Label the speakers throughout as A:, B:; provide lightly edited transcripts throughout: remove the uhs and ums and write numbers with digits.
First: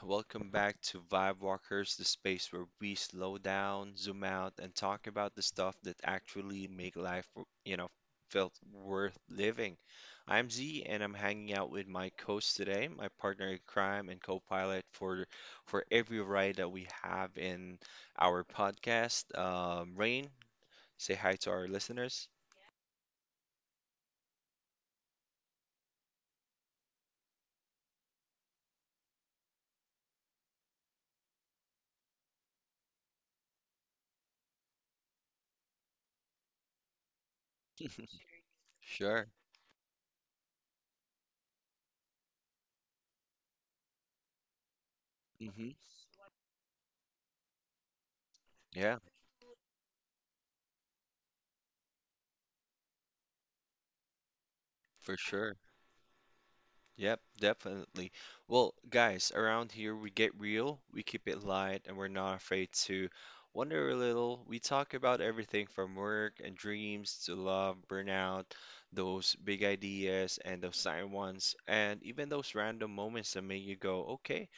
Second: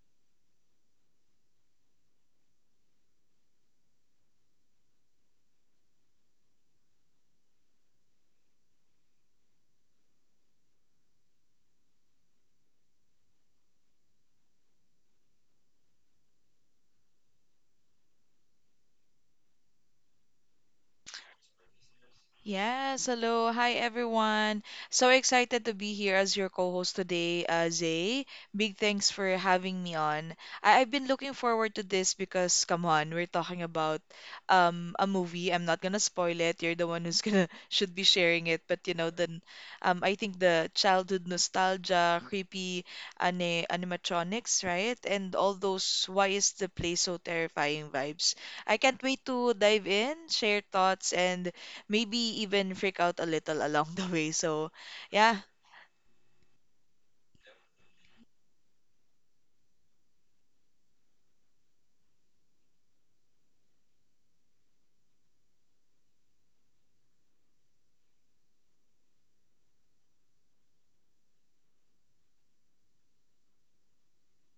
A: Welcome back to Vibe Walkers, the space where we slow down, zoom out, and talk about the stuff that actually make life, you know, felt worth living. I'm Z, and I'm hanging out with my co-host today, my partner in crime and co-pilot for every ride that we have in our podcast. Rain, say hi to our listeners.
B: Everyone, so excited to be here as your co-host today, Zay. Big thanks for having me on. I've been looking forward to this because, come on, we're talking about a movie. I'm not gonna spoil it. You're the one who's gonna should be sharing it. But you know,
A: Sure.
B: then I think the childhood nostalgia, creepy animatronics, right? And all
A: hmm
B: those why is the place so terrifying vibes. I
A: Yeah,
B: can't wait to dive in, share thoughts, and maybe even freak out a little along the way. So,
A: for
B: yeah.
A: sure. Yep, definitely. Well, guys, around here we get real, we keep it light, and we're not afraid to wonder a little. We talk about everything from work and dreams to love, burnout, those big ideas and those silent ones, and even those random moments that make you go, okay,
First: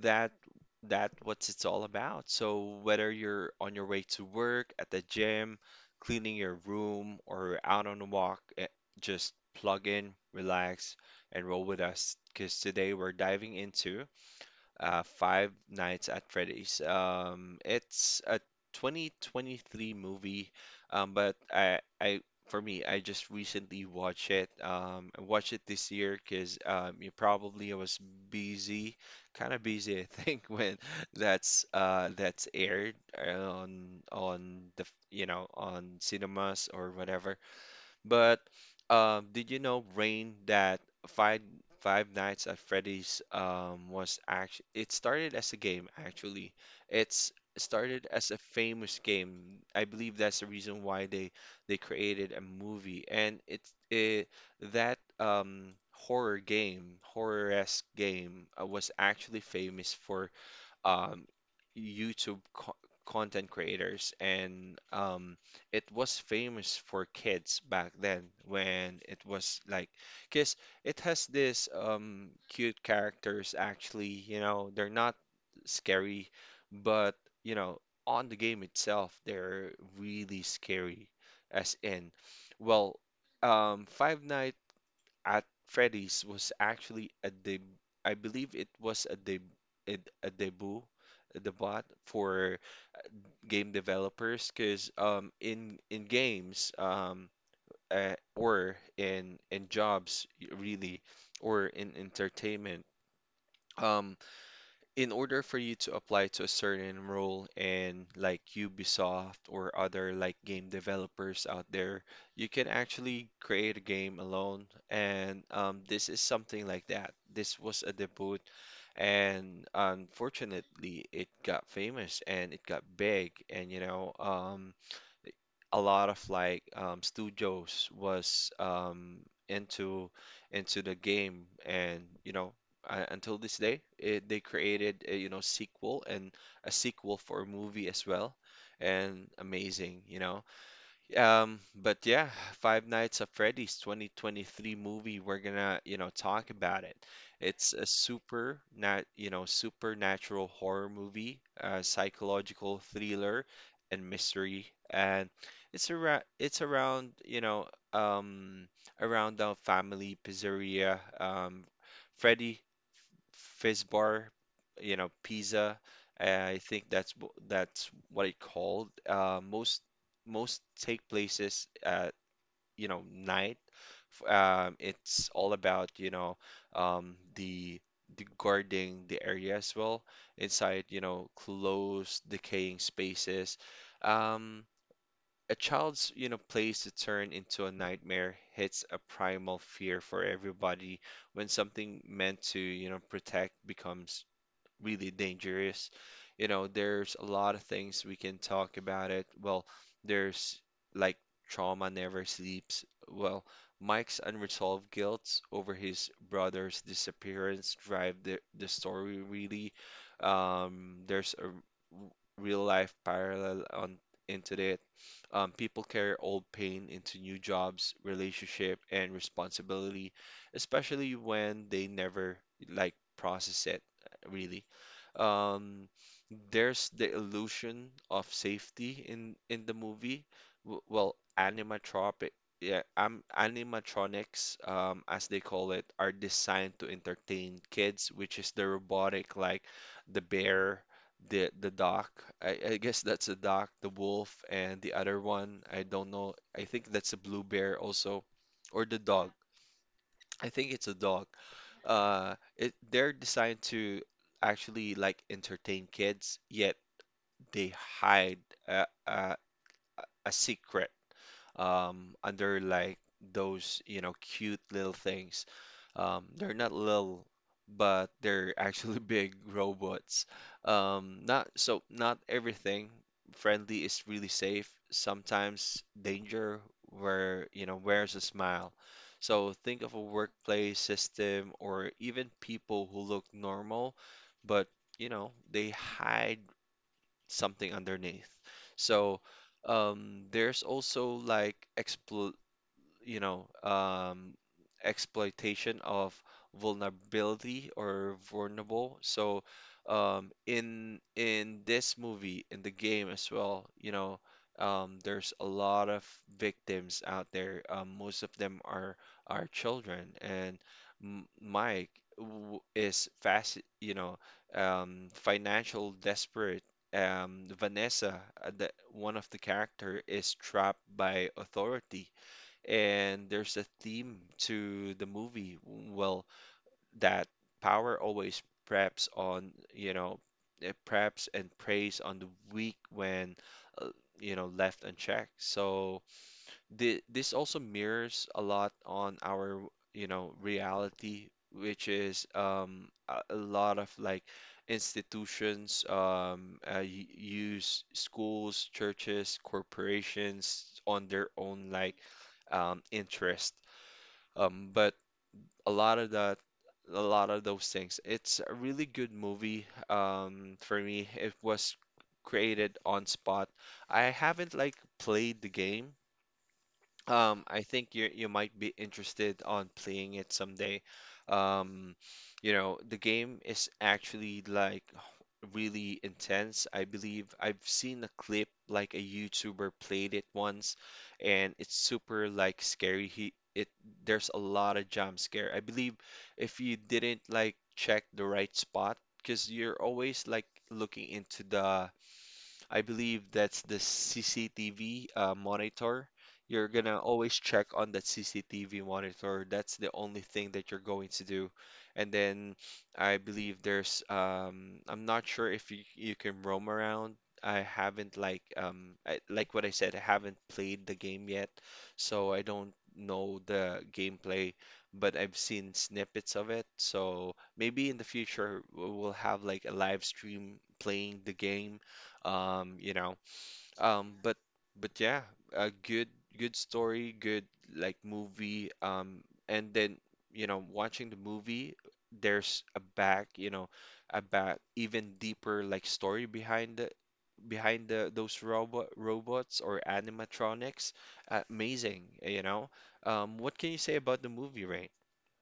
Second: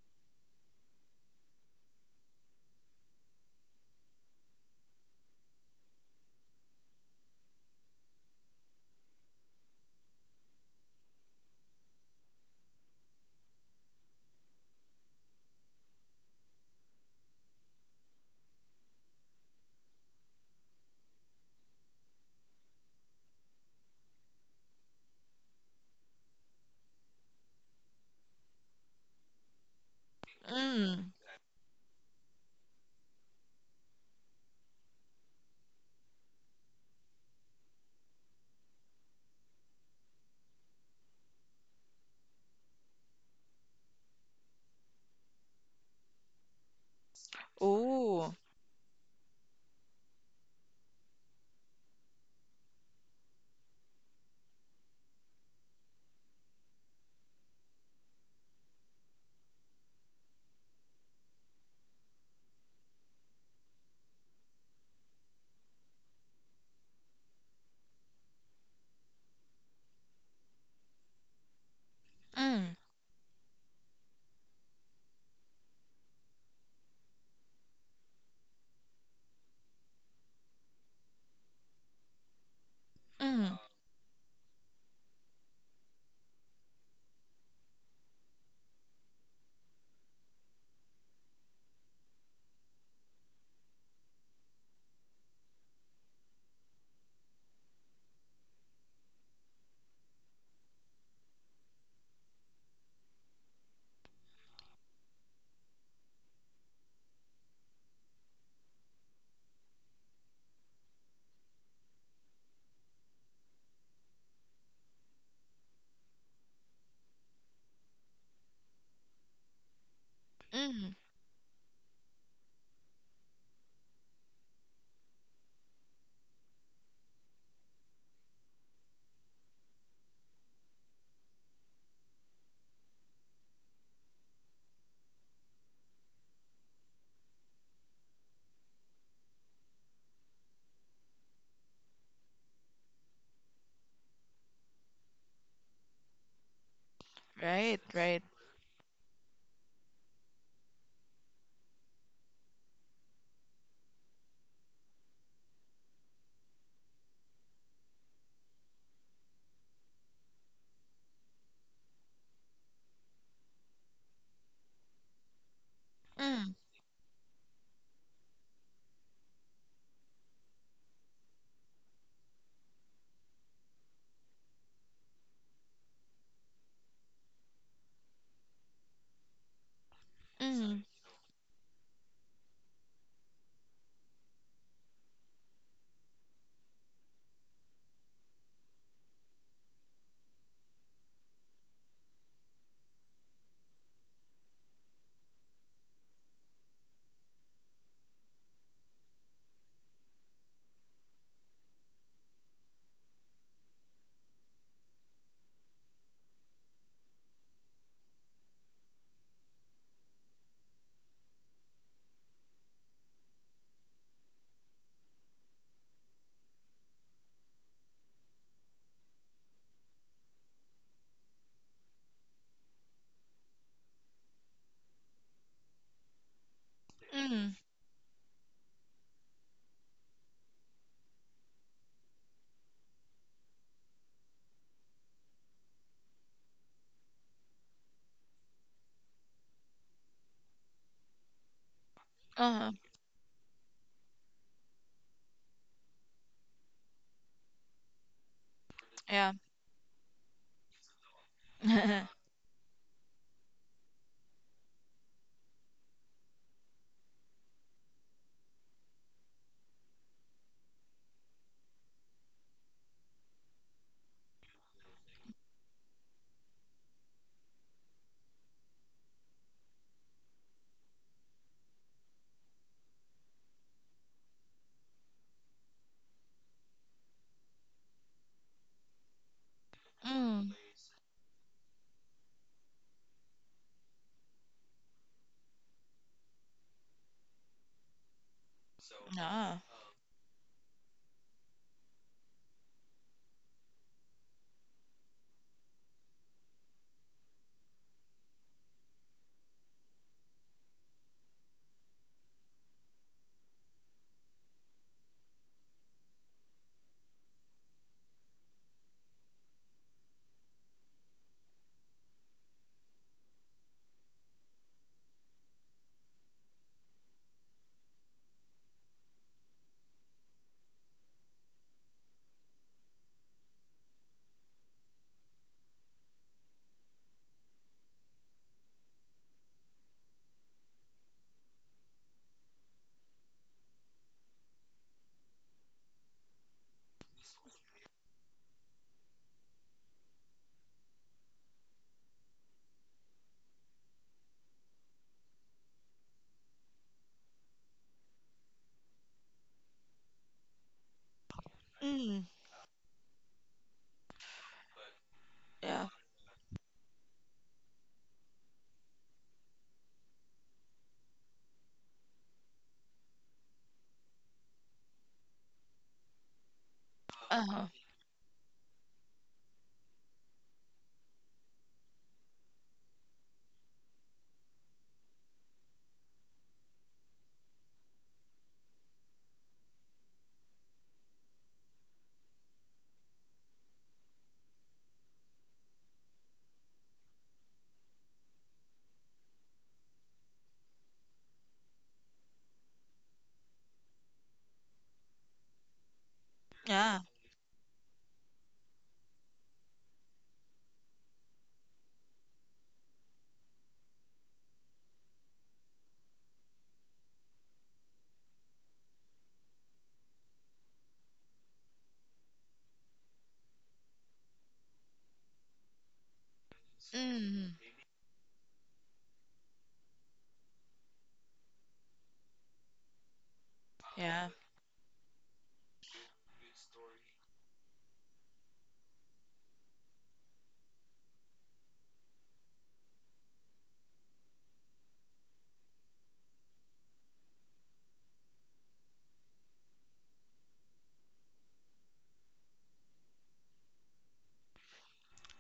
A: that that what's it's all about. So whether you're on your way to work, at the gym, cleaning your room, or out on a walk, just plug in, relax and roll with us because today we're diving into Five Nights at Freddy's. It's a 2023 movie, but I for me, I just recently watched it. I watched it this year because you probably I was busy, kind of busy, I think, when
B: Mm.
A: that's aired on the you know on cinemas or whatever. But did you know, Rain, that Five Five Nights at Freddy's was actually it started as a game actually. It's started as
B: Oh.
A: a famous game. I believe that's the reason why they created a movie, and it's it that horror game, horror-esque game, was actually famous for um, YouTube co content creators, and it was famous for kids back then when it was like, because it has this
B: Mm.
A: cute characters actually, you know, they're not scary, but you know, on the game itself, they're really scary, as in, well,
B: Mm.
A: Five Nights at Freddy's was actually a deb I believe it was a deb it, a debut for game developers because in games or in jobs really or in entertainment um in order for you to apply to a certain role in like Ubisoft or other like game developers out there, you can actually create a game alone. And this is something like that. This was a debut, and
B: Mm.
A: unfortunately, it got famous and it got big. And you know, a lot of like studios was into into the game and you know until this day it, they created a, you know sequel and a sequel for a movie as well and amazing you know but yeah, Five Nights at Freddy's 2023 movie, we're gonna, you know, talk about it. It's
B: Right,
A: a
B: right.
A: super you know, supernatural horror movie, psychological thriller and mystery. And it's around, you know, um around the family pizzeria. Freddy fizz bar, you know, pizza.
B: Mm.
A: I think that's that's what it called. Most take places at you know night. It's all about you know um, the the guarding the area as well
B: Mm.
A: inside you know closed decaying spaces. Um, a child's, you know, place to turn into a nightmare hits a primal fear for everybody when something meant to, you know, protect becomes really dangerous. You know, there's a lot of things we can talk about it. Well, there's like trauma never sleeps. Well, Mike's unresolved guilt over his brother's disappearance drive the story really. There's a real life parallel on into it. People carry old pain into new jobs, relationship, and responsibility, especially when they never like process it, really. Um, there's the
B: Mm.
A: illusion of safety in the movie. Animatropic, yeah, animatronics, as they call it, are designed to entertain kids, which is the robotic, like the bear, the dog. I,
B: Uh-huh.
A: I guess that's a dog, the wolf, and the other one. I don't know. I think that's a blue bear also, or the dog.
B: Yeah.
A: I think it's a dog. It they're designed to actually like entertain kids, yet they hide a, a, a secret under like those, you know, cute little things. They're not little, but they're actually big robots. Not not everything friendly is really safe. Sometimes danger where, you know, wears a smile. So think of a
B: Mm.
A: workplace system or even people who look normal, but you know, they hide something underneath. So
B: Yeah.
A: there's also like expl you know, exploitation of vulnerability or vulnerable. So, in this movie, in the game as well, you know, there's a lot of victims out there. Most of them are children, and M Mike w is fast, you know, financial desperate. Vanessa, the, one of the character, is trapped by authority and there's a theme to the movie. Well, that power always preps on, you know, it preps and preys on the weak when, uh, you know, left unchecked. So the, this also mirrors a lot on our, you know, reality, which is a lot of like institutions use schools, churches, corporations on their own like
B: Mm.
A: interest. But a
B: Yeah.
A: lot of that, a lot of those things. It's a really good movie for me. It was created on spot. I haven't like played the game I
B: Uh-huh.
A: think you might be interested on playing it someday. Um, you know, the game is actually like really intense. I believe I've seen a clip like a YouTuber played it once, and it's super like scary. He it there's a lot of jump scare. I believe if you didn't like check the right spot, because you're always like looking into the I believe that's the CCTV monitor. You're gonna
B: Yeah.
A: always check on that CCTV monitor. That's the only thing that you're going to do. And then I believe there's I'm not sure if you can roam around. I haven't like like what I said, I haven't played the game yet, so I don't know the gameplay, but I've seen snippets of it. So
B: Mm.
A: maybe in the future we'll have like a live stream playing the game you know um
B: Yeah.
A: but but yeah a good good story good like movie and then you know watching the movie there's a back you know a back even deeper like story behind the those robots or animatronics amazing you know what can you say about the movie right?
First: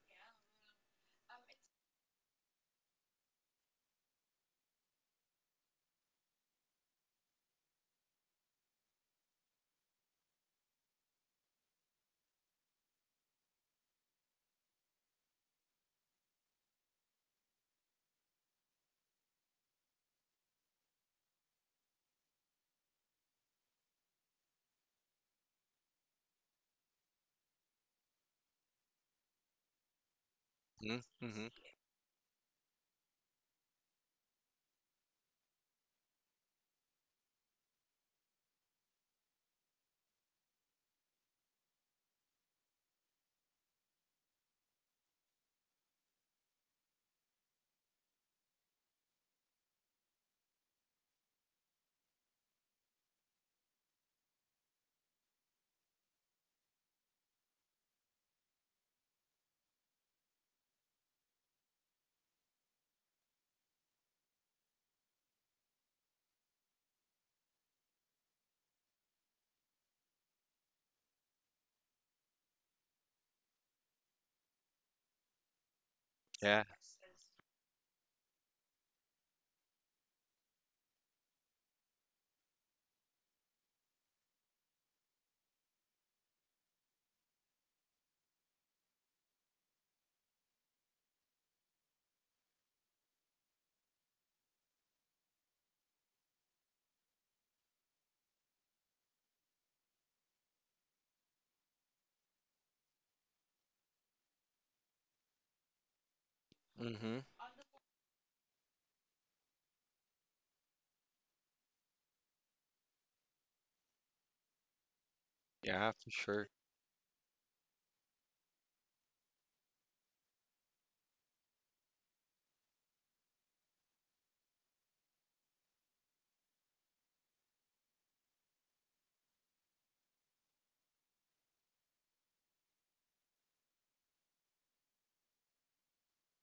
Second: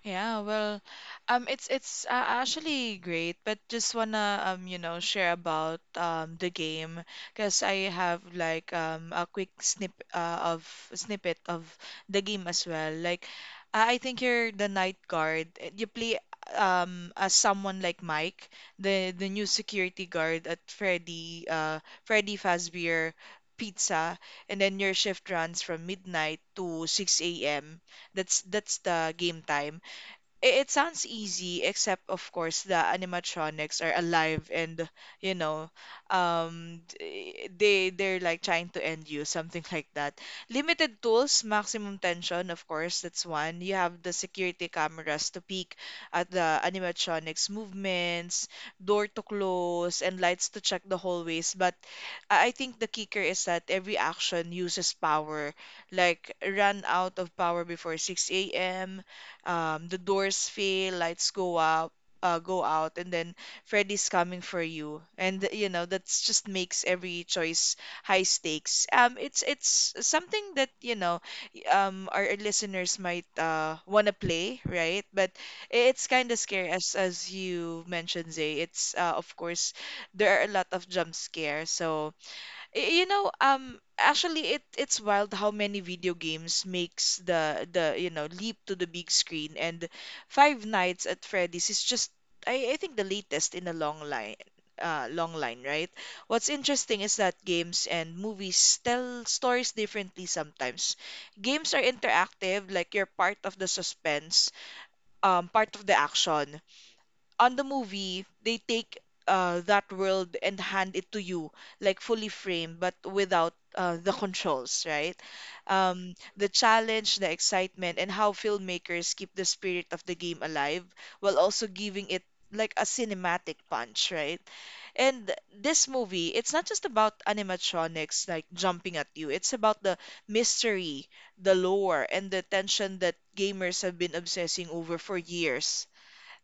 B: Yeah, well, it's actually great, but just wanna you know, share about the game because I have like a quick snippet of the game as well. Like, I think you're the night guard. You play as someone like Mike, the new security guard at Freddy Fazbear Pizza, and then your shift runs from midnight to 6 a.m. That's the game time it, it sounds
A: Mm-hmm.
B: easy except of course the animatronics are alive and you know they they're like trying to end you something like that. Limited tools, maximum tension. Of course that's one, you have the security cameras to peek at the animatronics movements, door to close and lights to check the hallways. But I think the kicker is that every action uses power. Like run out of power before 6 a.m, the doors fail, lights go up, go out, and then Freddy's coming for you. And you know that's just makes every choice high stakes. It's something that you know our listeners might wanna play, right? But it's kind of
A: Yeah.
B: scary as you mentioned, Zay. It's of course there are a lot of jump scares, so you know, actually, it it's wild how many video games makes the you know leap to the big screen, and Five Nights at Freddy's is just I think the latest in a long line, right? What's interesting is that games and movies tell stories differently sometimes. Games are interactive, like you're part of the suspense, part of the action,
A: Mm-hmm.
B: on the movie, they take that world and hand it to you, like fully framed, but without the controls, right?
A: Yeah, for
B: The
A: sure.
B: challenge, the excitement, and how filmmakers keep the spirit of the game alive while also giving it like a cinematic punch, right? And this movie, it's not just about animatronics like jumping at you, it's about the mystery, the lore, and the tension that gamers have been obsessing over for years.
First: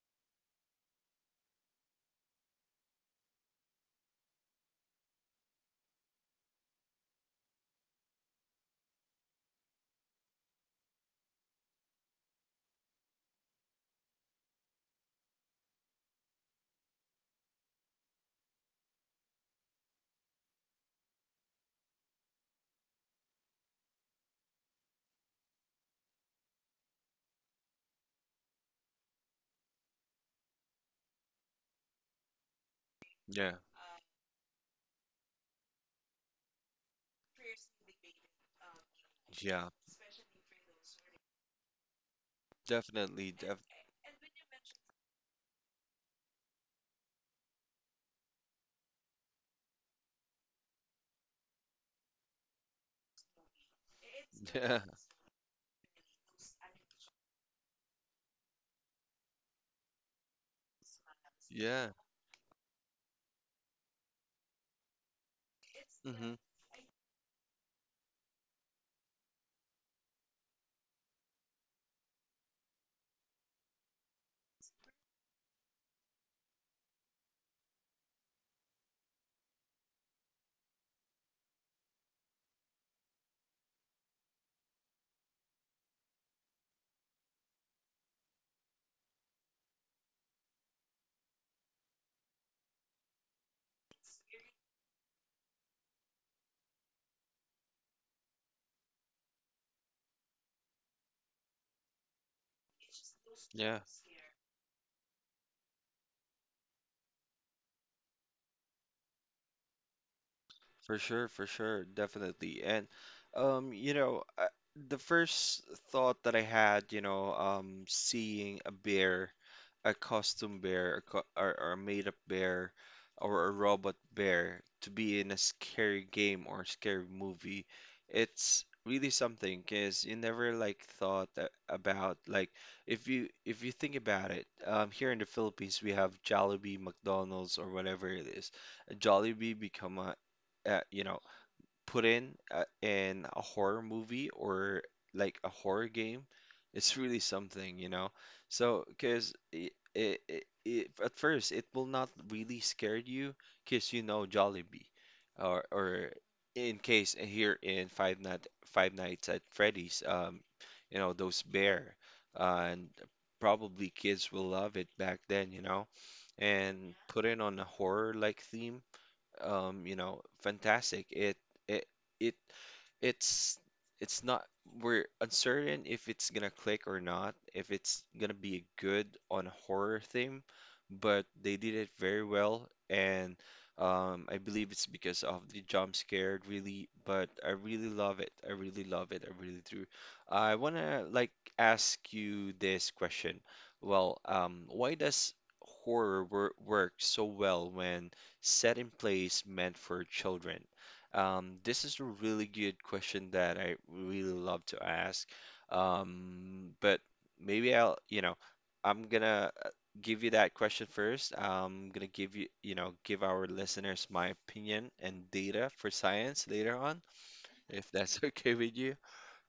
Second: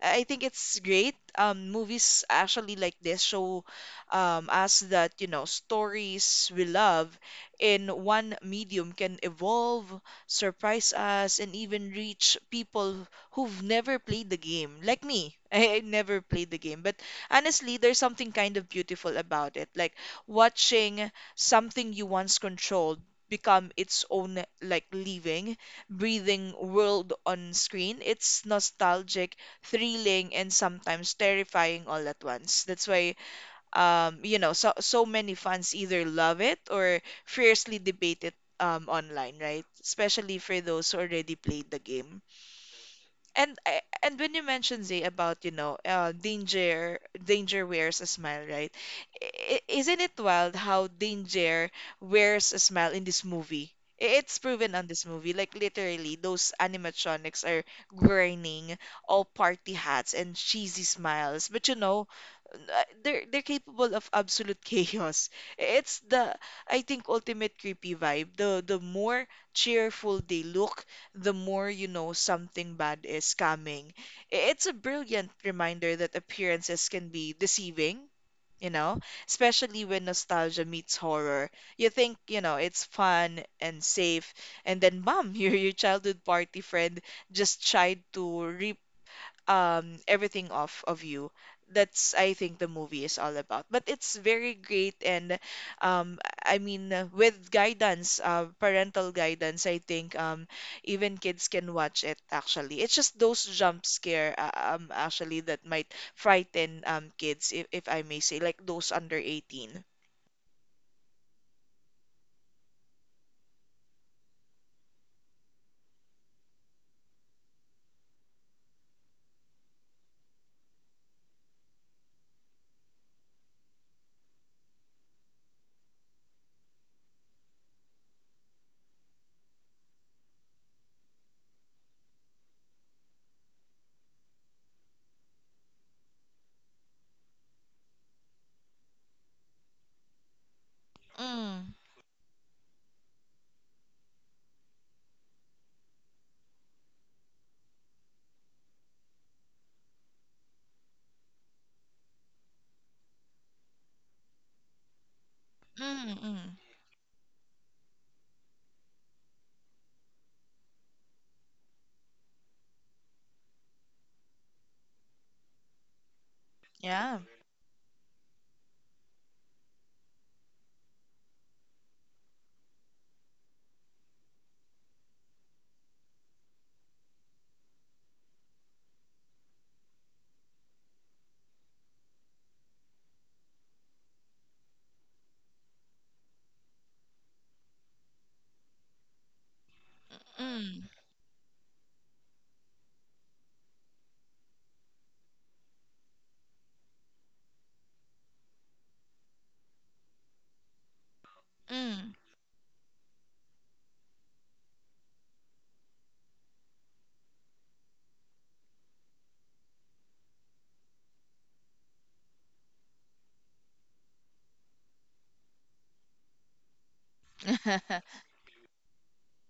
B: I think it's great. Movies actually like this show us that, you know, stories we love in one medium can evolve, surprise us, and even reach people who've never played the game, like me. I never played the game, but honestly, there's something kind of beautiful about it, like watching something you once controlled become its own like living breathing world on screen. It's nostalgic, thrilling and sometimes terrifying all at once. That's why
A: Yeah,
B: you know so so many fans either love it or fiercely debate it online, right?
A: yeah,
B: Especially for those who already played the game.
A: definitely,
B: And
A: def-
B: I- and when you mentioned Zay about you know danger wears a smile, right? Isn't it wild how danger wears a smile in this movie? It's proven
A: yeah.
B: on this movie, like literally those animatronics are grinning, all party hats and cheesy smiles, but you
A: Yeah.
B: know they're capable of absolute chaos. It's the
A: Hmm.
B: I think ultimate creepy vibe, the more cheerful they look, the more you know something bad is coming. It's a brilliant reminder that appearances can be deceiving, you know, especially when nostalgia meets horror. You think, you know, it's fun and safe, and then, bam, your childhood party friend just tried to re everything off of you. That's I think the movie is all about. But it's very great and um I mean with guidance, parental guidance, I think even kids can watch it actually. It's just those
A: Yeah.
B: jump scare actually that might frighten kids if I may say, like those under 18.
A: For sure, definitely. And you know, the first thought that I had, you know, seeing a bear, a costume bear, a co or a made-up bear, or a robot bear to be in a scary game or scary movie, it's really something because you never like about like if you think about it, here in the Philippines we have Jollibee, McDonald's, or whatever it is. Jollibee become a you know,
B: Mm,
A: put in a horror movie or like a horror game, it's really something, you know. So, because it at first it will not really scare you, because you know Jollibee, or
B: mm, mm.
A: in case here in Five Nights at Freddy's, you know those bear, and probably kids will love it back then, you know, and
B: Yeah.
A: put in on a horror like theme you know, fantastic. It it it's it's not we're uncertain if it's gonna click or not, if it's gonna be good on a horror theme, but they did it very well, and I believe it's because of the jump scare, really. But I really love it. I really love it. I really do. I
B: Mm,
A: wanna like ask you this question. Well, why does horror work so well when set in place meant for children? This is a
B: mm.
A: really good question that I really love to ask. But maybe I'll, you know, I'm gonna give you that question first. I'm gonna give you, you know, give our listeners my opinion and data for science later on, if that's okay with you.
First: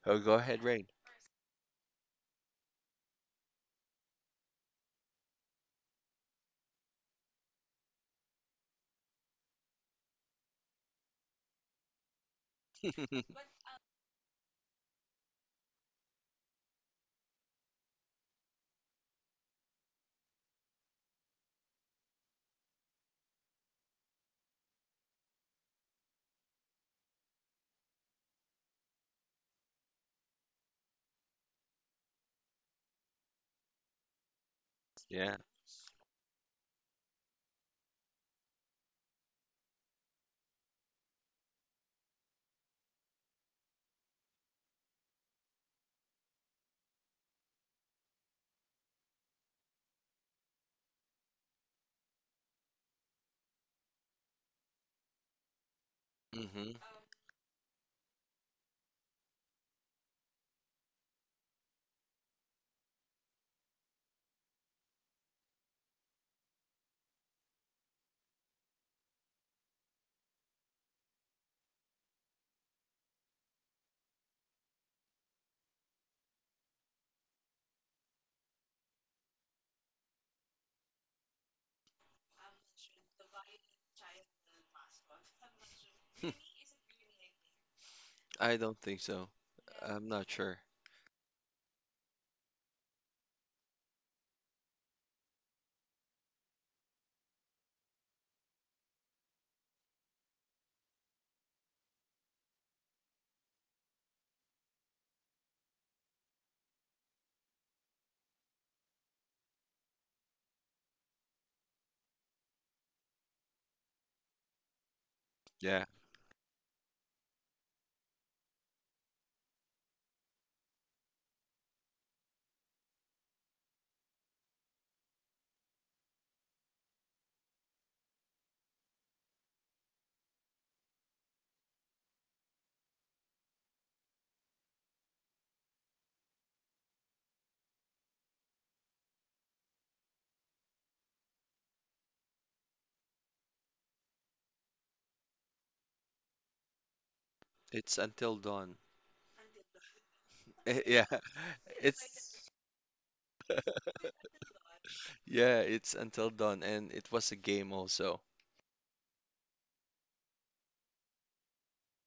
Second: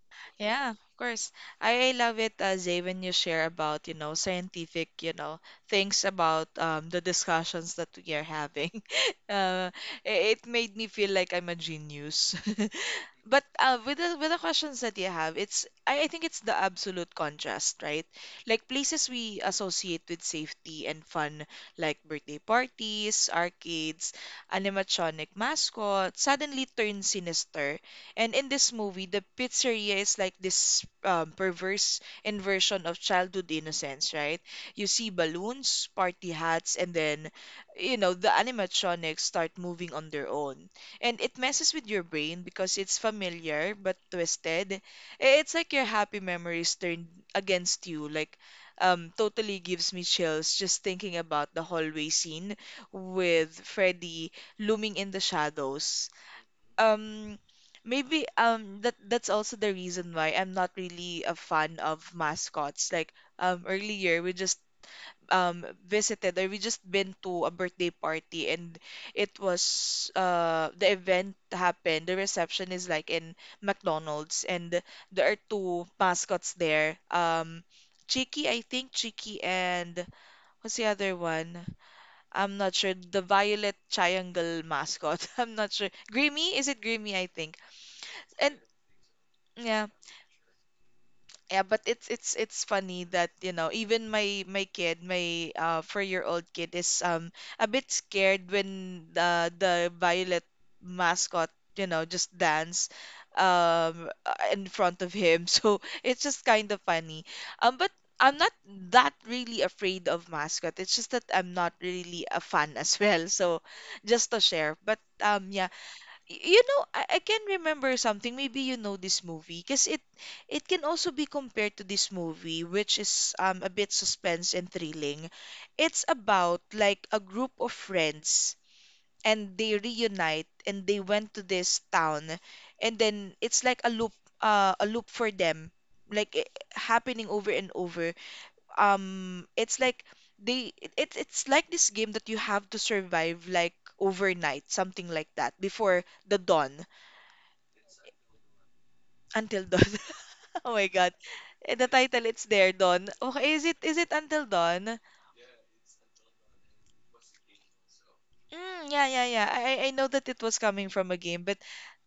A: Oh, go ahead,
B: Yeah, of
A: Rain.
B: course. I love it, Zay, when you share about, you know, scientific, you know, things about the discussions that we are having. Uh, it made me feel like I'm a genius. But with the questions that you have, it's I think it's the absolute contrast, right? Like places we associate with safety and fun, like birthday parties, arcades, animatronic mascots, suddenly turn sinister. And in this movie, the pizzeria is like this perverse inversion of childhood innocence, right? You see
A: Yeah.
B: balloons, party hats, and then you know the animatronics start moving on their own and it messes with your brain because it's familiar but twisted. It's like your happy memories turned against you. Like, totally gives me chills just thinking about the hallway scene with Freddy looming in the shadows.
A: Hmm.
B: Um, maybe that that's also the reason why I'm not really a fan of mascots. Like, earlier we just visited, or we just been to a birthday party, and it was the event happened, the reception is like in McDonald's, and there are two mascots there, Cheeky, I think, Cheeky, and what's the other one, I'm not sure, the violet triangle mascot. I'm not sure, Grimmy, is it Grimmy, I think. And
A: I don't think so.
B: yeah,
A: I'm not sure.
B: yeah, but it's it's funny that you know even my kid, my four-year-old kid is a bit scared when the Violet mascot you know just dance in front of him. So it's just kind of funny. But I'm not that really afraid of mascot. It's just that I'm not really a fan as well. So just to share, but yeah,
A: Yeah.
B: You know, I can remember something. Maybe you know this movie, because it can also be compared to this movie, which is a bit suspense and thrilling. It's about like a group of friends, and they reunite and they went to this town, and then it's like a loop, a loop for them, like happening over and over. It's like it's like this game that you have to survive like overnight, something like that, before the dawn.
A: It's Until Dawn.
B: Until Dawn. Oh my
A: Yeah,
B: God. The title, it's
A: it's
B: there, Dawn. Okay, is it Until Dawn?
A: yeah, it's Until Dawn, and it was a game also.
B: Mm, yeah, yeah, yeah. I I know that it was coming from a game, but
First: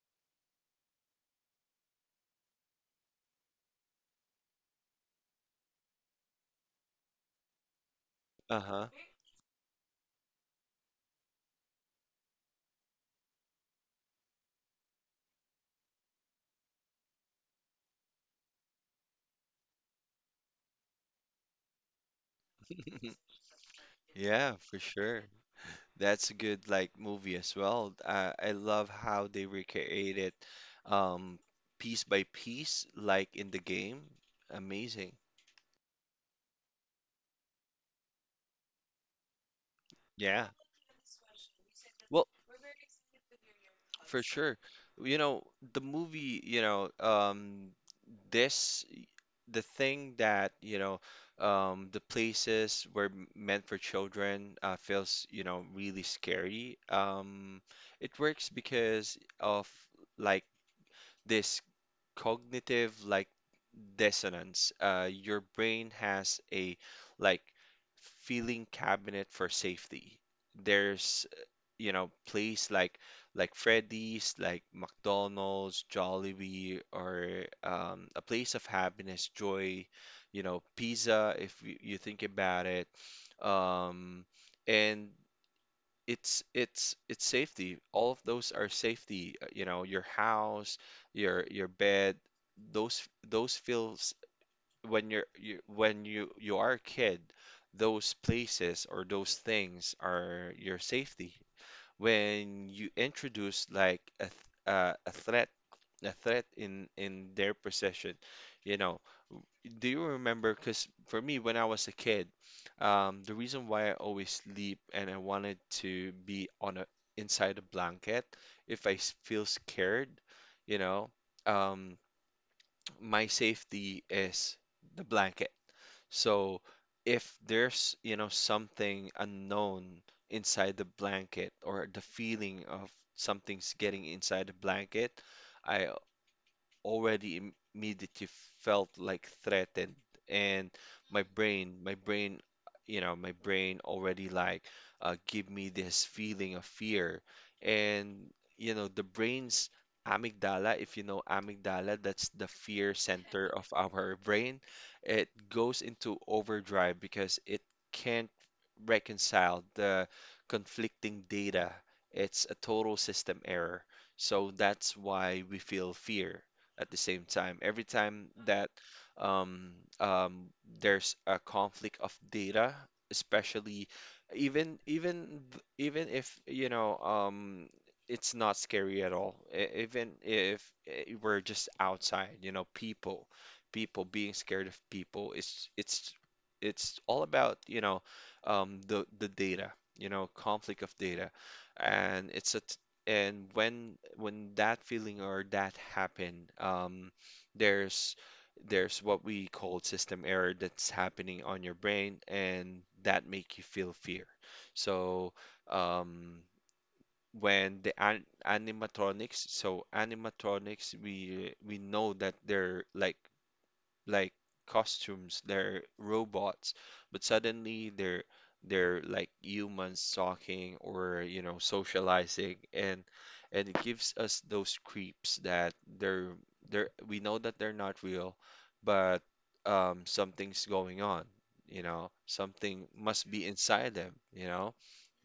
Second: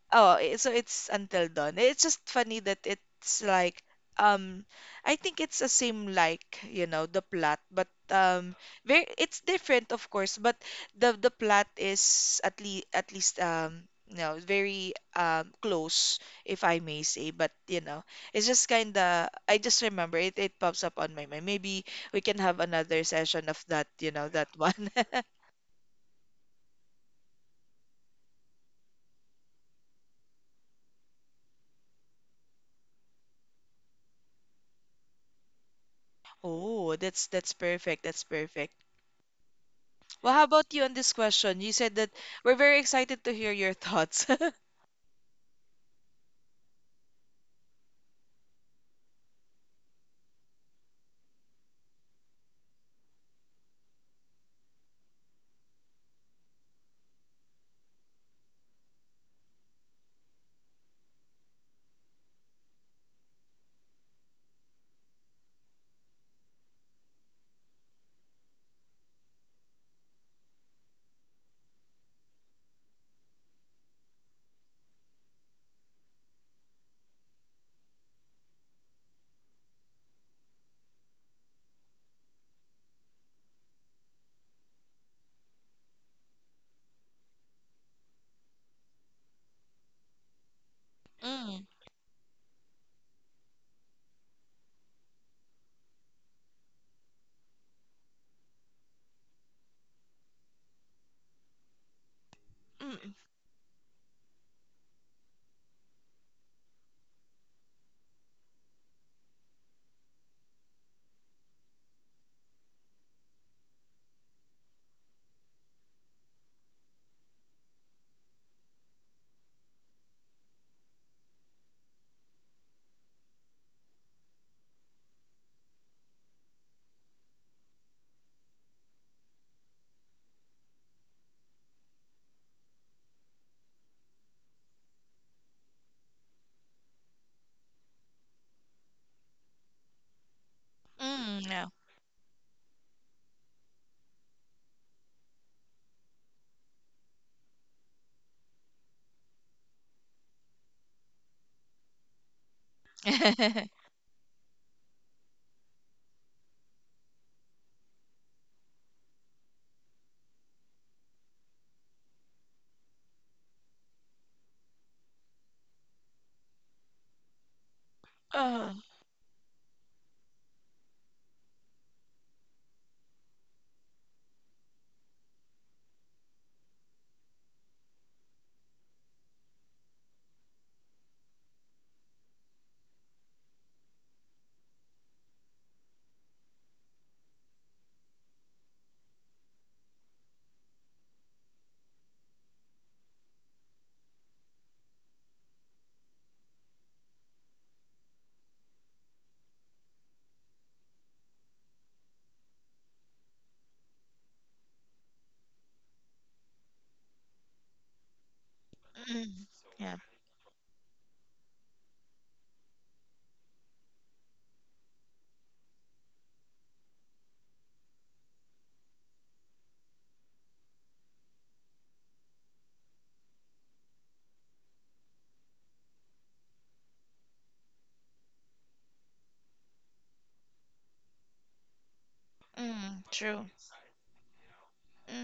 B: oh, so it's until dawn. It's just funny that it's like um I think it's the same like, you know, the plot, but
A: Uh-huh.
B: very it's different of course, but the plot is at least, at least you know, very close if I may say, but you know, it's just kind of, I just remember it, it pops up on my mind. Maybe we can have another session of that, you know, that
A: Yeah, for
B: one.
A: sure. That's a good like movie as well. I love how they recreate it um piece by piece like in the game. Amazing.
B: Oh, that's perfect. That's perfect. Well, how
A: Yeah.
B: about you on this question? You said that
A: Well,
B: we're very excited to hear your
A: for
B: thoughts.
A: sure. You know, the movie, this the thing that you know the places were meant for children feels really scary it works because of like this cognitive dissonance. Your brain has a like feeling cabinet for safety. There's Place like Freddy's, like McDonald's, Jollibee, or a place of happiness, joy, pizza, if you think about it. Um, and it's safety. All of those are safety. You know, your house, your
B: Mm.
A: your bed, those feels when when you are a kid, those places or those things are your safety. When you
B: mm,
A: introduce a, a threat, a threat in their possession, you know w- do you remember? Because for me when I was a kid, the reason why I always sleep and I wanted to be on a inside a blanket if i feel scared, you know um, my safety is the blanket. So if there's, something unknown inside the blanket, or the feeling of something's getting inside the blanket, I immediately felt threatened, and my
B: Mm. Yeah.
A: brain my brain my brain already give me this feeling of fear. And the brain's amygdala, if you know amygdala, that's the fear center of our brain. It goes into overdrive because it can't reconcile the conflicting data. It's a total system error. So that's why we feel fear at the same time. Every time that
B: uh,
A: um, um, there's a conflict of data, especially even if it's not scary at all. Even if we're just outside, people, people being scared of people, it's all about the data, conflict of data, and it's a and when that feeling or that happen, there's there's what we call system error that's happening on your brain, and that make you feel fear. So um when the an
B: Mm.
A: animatronics, so
B: Yeah.
A: animatronics, we know that they're like costumes, they're robots, but suddenly they're like humans talking or socializing, and it gives us those creeps that they're they're we know that they're not real, but something's going on, you know, something
B: Mm.
A: must be
B: True.
A: inside them, you know.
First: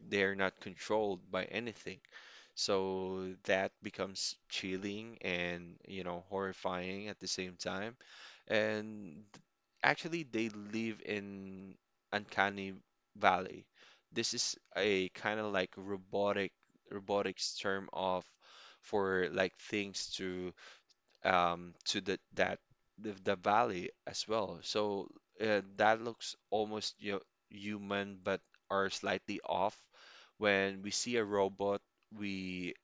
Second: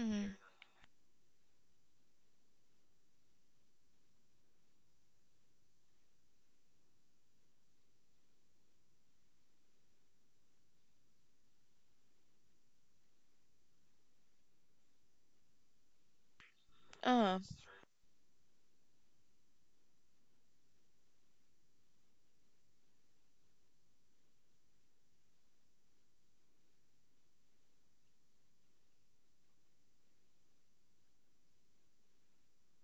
A: They're not controlled by anything. So that becomes chilling and, you know, horrifying at the same time. And actually they live in Uncanny Valley. This is a kind of like
B: uh.
A: robotics term of for like things to um to the that the valley as well. So that looks almost, you know, human but are slightly off. When we see a robot, we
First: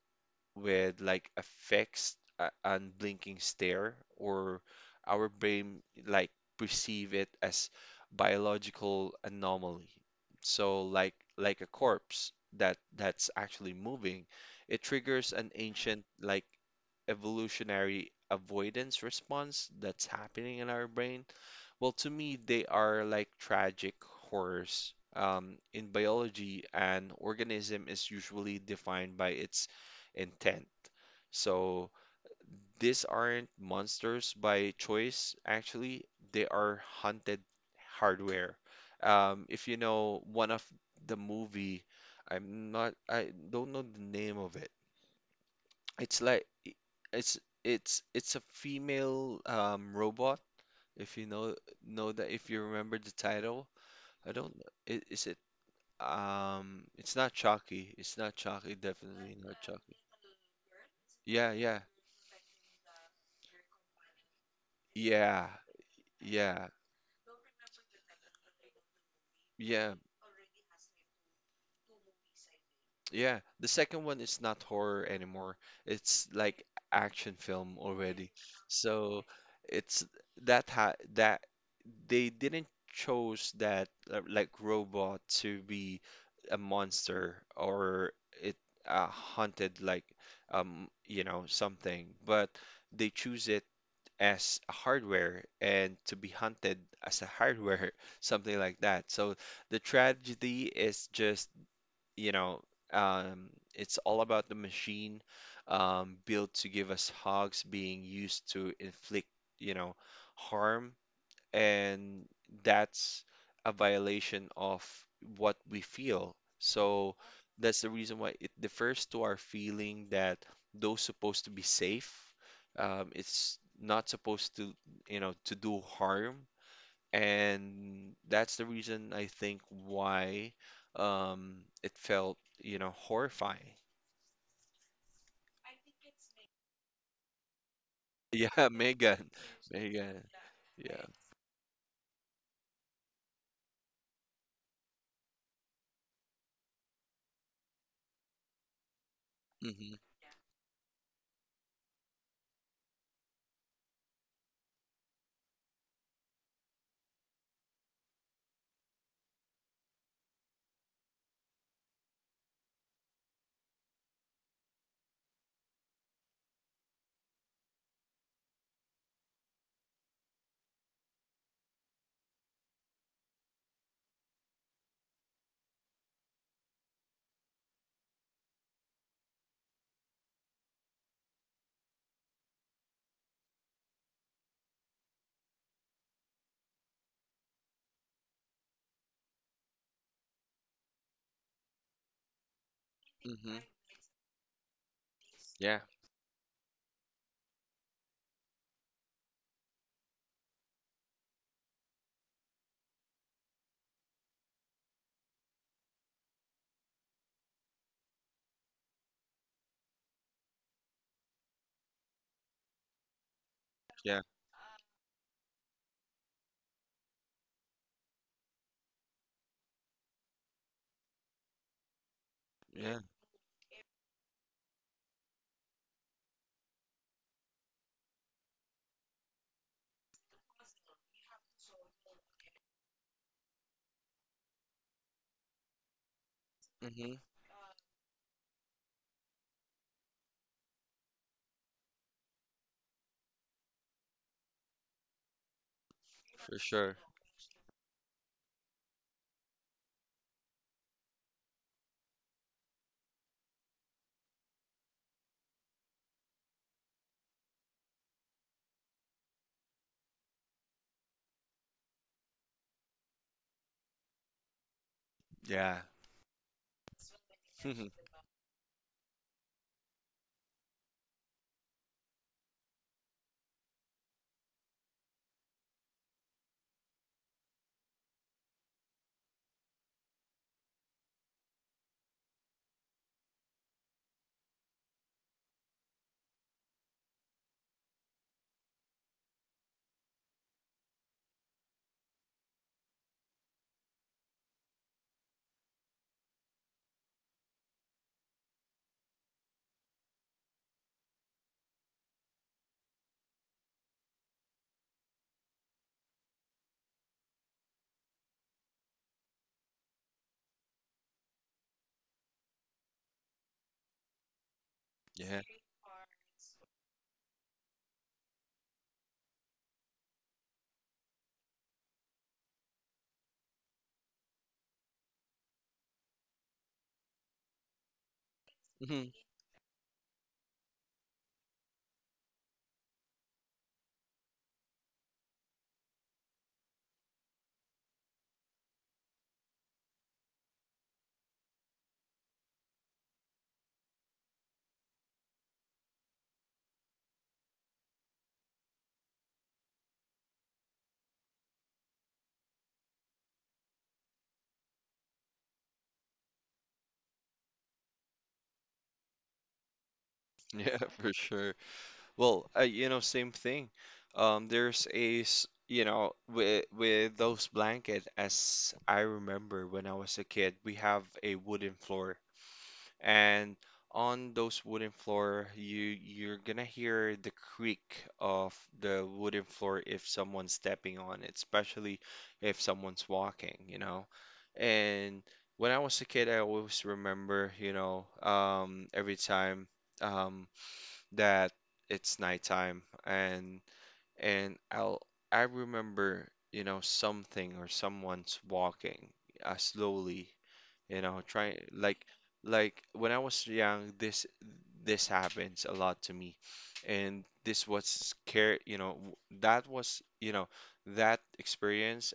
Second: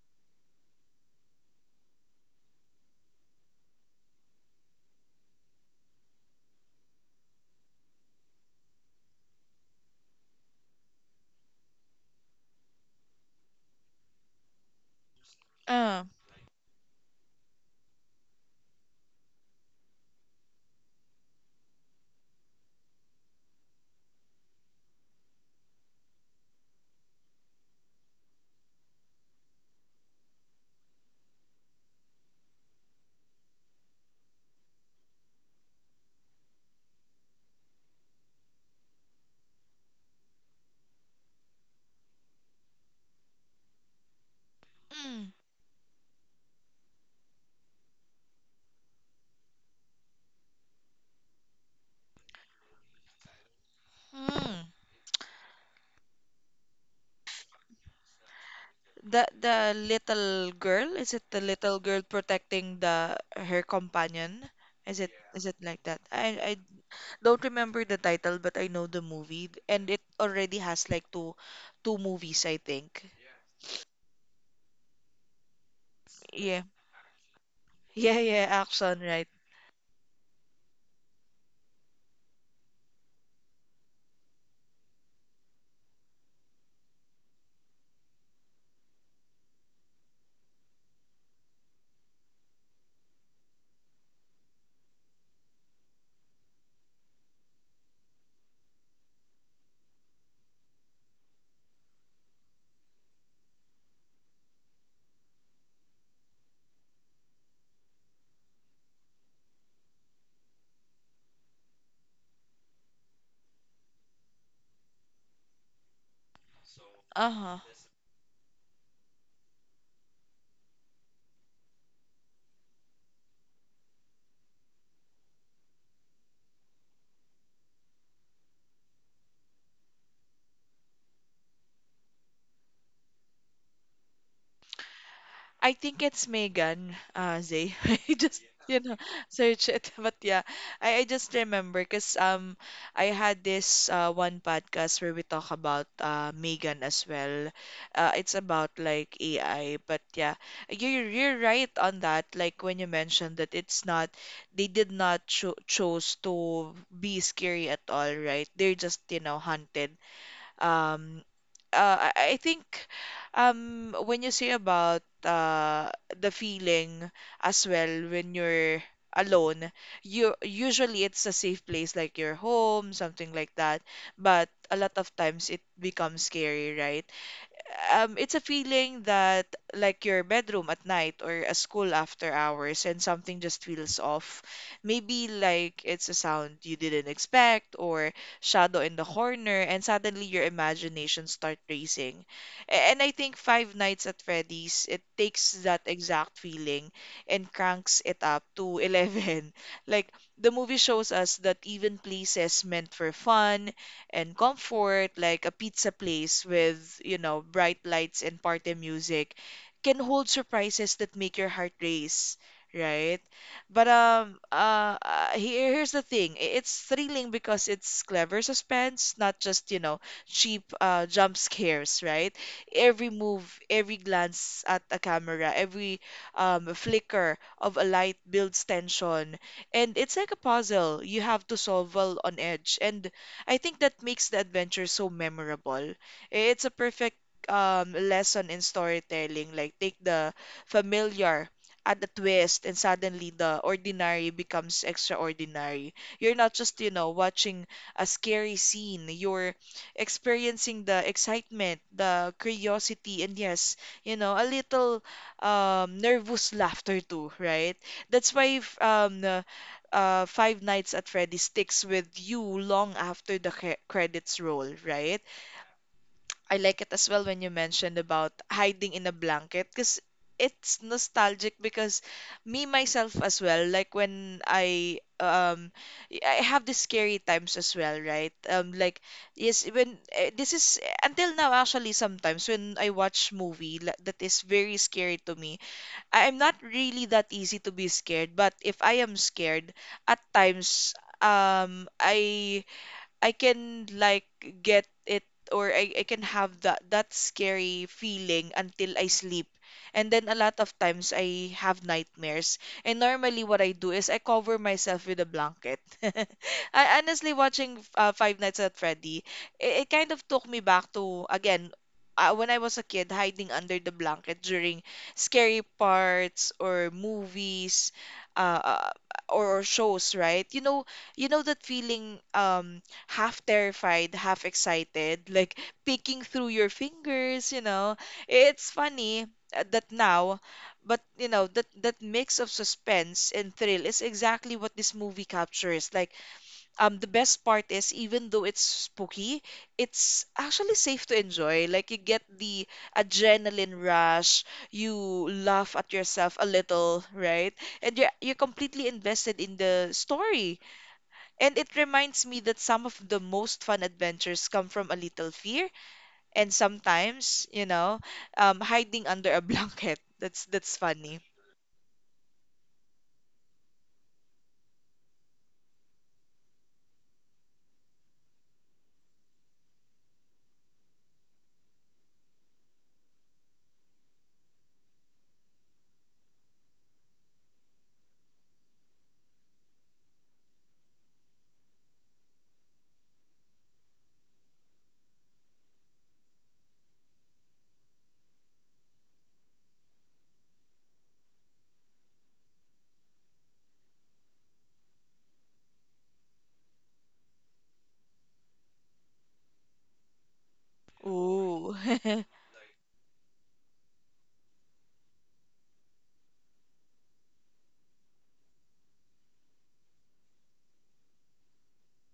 A: with like a fixed, unblinking stare, or our brain like perceive it as biological anomaly. So like a corpse that that's actually moving, it triggers an
B: Uh.
A: ancient evolutionary avoidance response that's happening in our brain. Well, to me, they are like tragic horrors. In biology, an organism is usually defined by its intent. So these aren't monsters by choice, actually, they are hunted hardware. If you know one of the movie, I'm not, I don't know the name of it.
B: Mm.
A: It's it's it's a female robot. If you know that, if you remember the title, I don't.
B: Mm.
A: Is it? It's not Chucky. It's not Chucky. Definitely not
B: The
A: Chucky.
B: little girl, is it the
A: Yeah,
B: little
A: yeah,
B: girl protecting the her companion? Is
A: yeah,
B: it like that? I
A: yeah,
B: don't remember the title, but I know the movie, and
A: yeah,
B: it already has like two two movies, I think.
A: yeah. The second one is not horror anymore. It's
B: Yeah.
A: like action film
B: Yeah,
A: already.
B: yeah, action,
A: So
B: right.
A: it's that ha that they didn't chose that like robot to be a monster, or it hunted like something, but they choose it as a hardware and to be hunted as a hardware, something like that. So the tragedy is just, you know it's all about the machine built to give us hugs being used to inflict, you know, harm, and that's a violation of what we feel. So
B: Uh-huh.
A: that's the reason why it differs to our feeling that those supposed to be safe. It's not supposed to, you know, to do harm. And that's the reason I think why, um, it felt, you know, horrifying.
B: I think it's Megan, Zay.
A: Yeah,
B: You know,
A: Megan.
B: search it. But
A: Megan.
B: yeah,
A: Yeah.
B: I just remember because I had this one podcast where we talk about Megan as well. It's about like AI.
A: Mm-hmm.
B: But yeah, you're right on that. Like when you mentioned that it's not, they did not chose to be scary at all, right? They're just, you know, hunted. Um, I think when you say about the feeling as well when you're alone, you usually it's a safe place like your home, something like that. But a lot of times it becomes scary, right? It's a feeling that like your bedroom at night or a school after hours and something just feels off. Maybe like it's a sound you didn't expect or shadow in the corner, and suddenly your imagination start racing. And I think
A: Mm-hmm.
B: Five Nights at Freddy's, it takes
A: Yeah.
B: that exact feeling and cranks it up to 11. Like the movie shows us that even places meant for fun and comfort, like a pizza place with, you know, bright lights and party music, can hold surprises that make your heart race, right? But
A: Yeah.
B: um, uh, uh, here, here's the thing. It's thrilling because it's clever suspense, not just, you know, cheap jump scares, right?
A: Yeah.
B: Every move, every glance at a camera, every flicker of a light builds tension. And it's like a puzzle you have to solve while on edge. And I think that makes the adventure so memorable. It's a
A: Mm-hmm.
B: perfect lesson in storytelling. Like take the familiar, add the twist, and suddenly the ordinary becomes extraordinary. You're not
A: For
B: just, you
A: sure.
B: know, watching a scary scene. You're experiencing the excitement, the curiosity, and yes, you know, a little nervous laughter too, right? That's why if, Five Nights at Freddy sticks with you long after the credits roll, right?
A: Yeah.
B: I like it as well when you
A: Mhm.
B: mentioned about hiding in a blanket because it's nostalgic because me myself as well, like when I I have the scary times as well, right? Like, yes, when this is until now, actually, sometimes when I watch that is very scary to me, I am not really that easy to be scared, but if I am scared, at times um I I can like get it, or I can have that scary feeling until I sleep. And then a lot of times I have nightmares. And normally what I do is I cover myself with a blanket. I honestly watching Five Nights at Freddy, it kind of took me back to again when I was a kid hiding under the blanket during
A: Yeah.
B: scary parts or movies, uh, uh, or shows, right? You know that feeling, half terrified, half excited, like picking through your fingers, you know. It's
A: Hmm.
B: funny that now, but you know, that mix of suspense and thrill is exactly what this movie captures. Like, the best part is even though it's spooky, it's actually safe to enjoy. Like, you get the adrenaline rush, you laugh at yourself a little, right? And you're completely invested in the story. And it reminds me that some of the most fun adventures come from a little fear and sometimes, you know, hiding under a blanket. That's
A: Yeah, for
B: funny.
A: sure. Well, you know, same thing. There's you know, with those blanket, as I remember when I was a kid, we have a wooden floor, and on those wooden floor, you you're gonna hear the creak of the wooden floor if someone's stepping on it, especially if someone's walking, you know. And when I was a kid I always remember, every time um that it's nighttime, and I'll I remember, you know, something or someone's walking slowly, you know, trying
B: Ooh.
A: like like when I was young, this happens a lot to me, and this was scare, you know, that was, you know, that experience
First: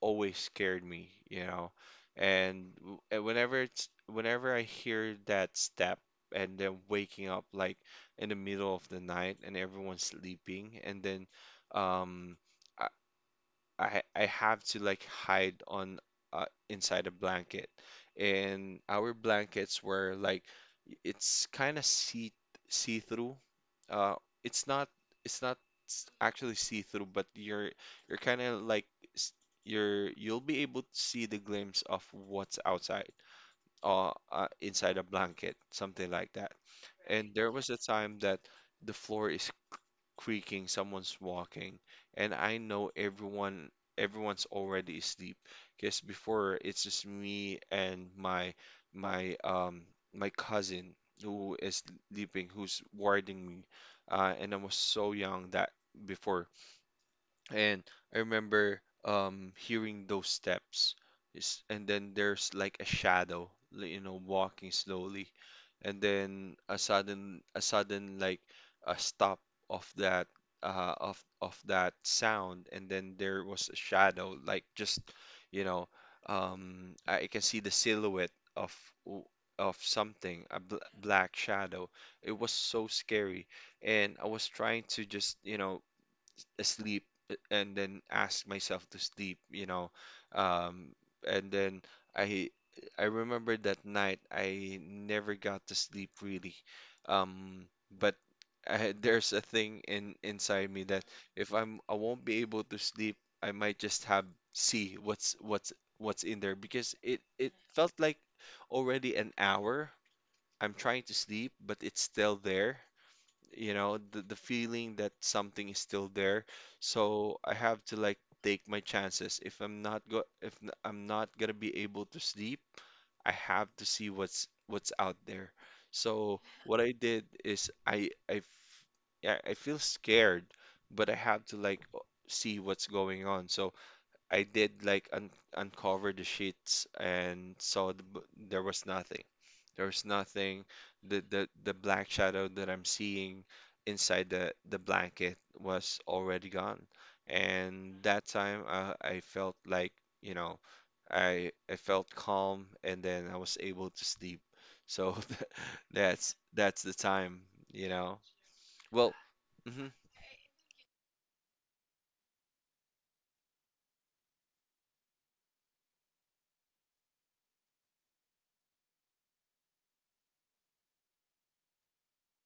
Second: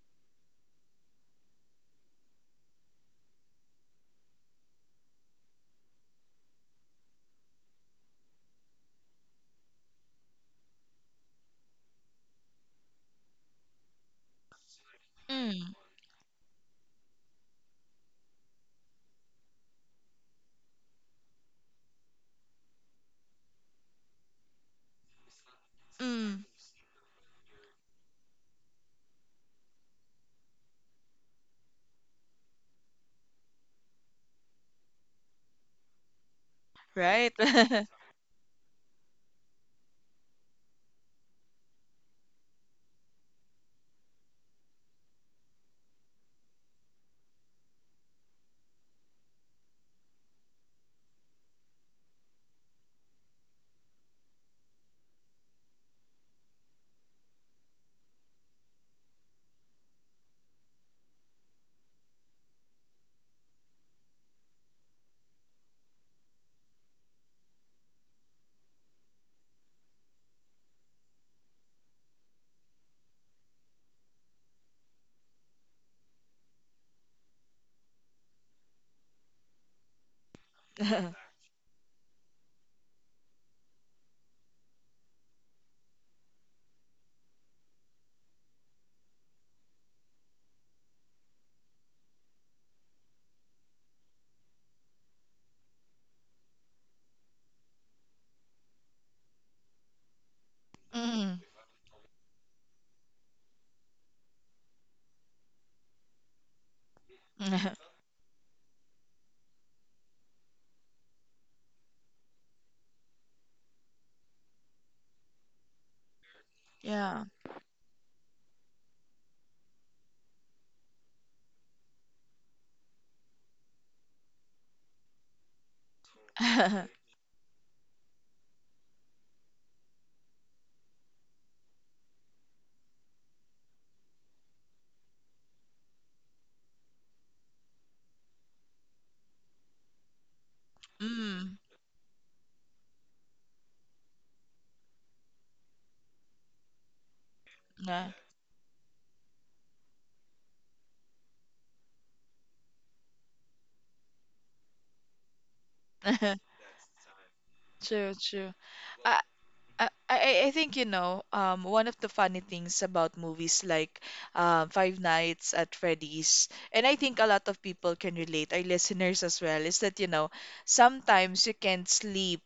A: always scared me, you know. And whenever I hear that step and then waking up like in the middle of the night and everyone's sleeping, and then um I have to like hide
B: Mm,
A: on inside a blanket. And our blankets were like it's kind of see through. Uh, it's not it's not
B: mm,
A: actually see through, but you're kind of like s- you're you'll be able to see the glimpse of what's outside or, inside a blanket, something like that. And
B: right?
A: there was a time that the floor is creaking, someone's walking, and I know everyone's already asleep. Because before it's just me and my um my cousin who is sleeping, who's warding me, and I was so young that before. And I remember hearing those steps. It's, and then there's like a shadow, you know, walking slowly. And then a sudden like a stop of that of that sound, and then there was a shadow like just, you know, I can see the silhouette of w- of something, a bl black shadow. It was so scary, and I was trying to just, you know, asleep and then ask myself to sleep, you know. Um, and then I I remember that night I never got to sleep really. Um, but I, there's a thing in inside me that
B: Mm,
A: if I won't be able to sleep, I might just have see what's in there, because it felt like already an hour. I'm trying to sleep, but it's still there. You know, the feeling that something is still there.
B: yeah.
A: So I have to like take my chances. If I'm not go if n- I'm not gonna be able to sleep, I have to see what's out there. So what I did is yeah, I feel scared, but I have to like see what's going on. So I did like un uncover the sheets and saw the, there was nothing. There was nothing. The
B: Mm,
A: the black shadow that I'm seeing inside the blanket was already gone. And
B: yeah.
A: that time I felt like, you know, I felt calm, and then I was able to sleep. So that's the time, you
B: True,
A: know.
B: true.
A: Well,
B: I, I,
A: mhm,
B: I I think, you know, one of the funny things about movies like Five Nights at Freddy's, and I think a lot of people can relate, our listeners as well, is that, you know, sometimes you can't sleep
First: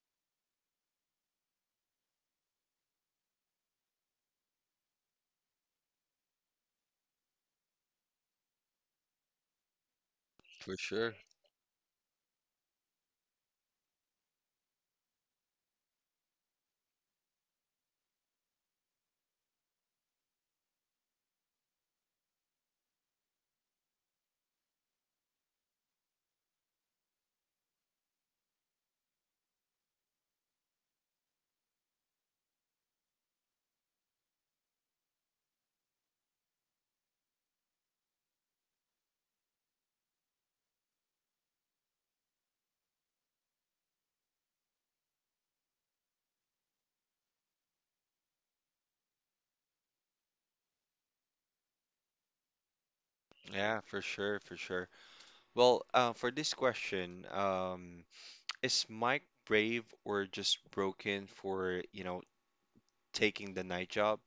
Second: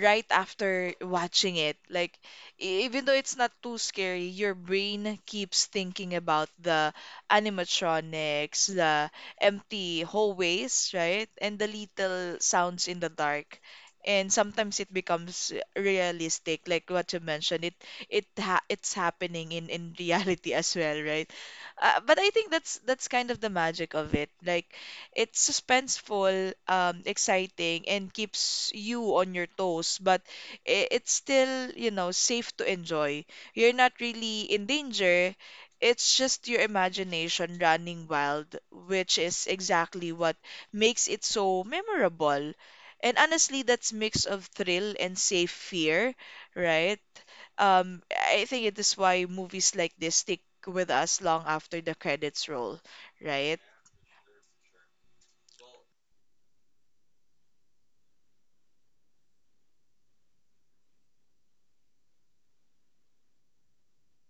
B: right after watching it. Like, even though it's not too scary, your brain keeps thinking about the animatronics, the empty
A: for
B: hallways,
A: sure.
B: right, and the little sounds in the dark. And sometimes it becomes realistic, like what you mentioned. It's happening in reality as well, right? But I think that's kind of the magic of it. Like, it's suspenseful, exciting, and keeps you on your toes. But it's still, you know, safe to enjoy. You're not really in danger. It's just your imagination running wild, which is exactly what makes it so memorable. And honestly, that's mix of thrill and safe fear, right? I think it is why movies like this stick with us long after the credits roll, right?
A: Yeah, for sure, for sure. Well, for this question, is Mike brave or just broken for, you know, taking the night job?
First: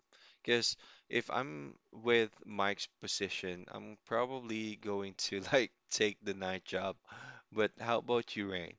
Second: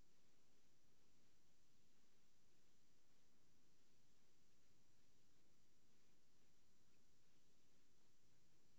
A: Because if I'm with Mike's position, I'm probably going to like take the night job. But how about you, Rain?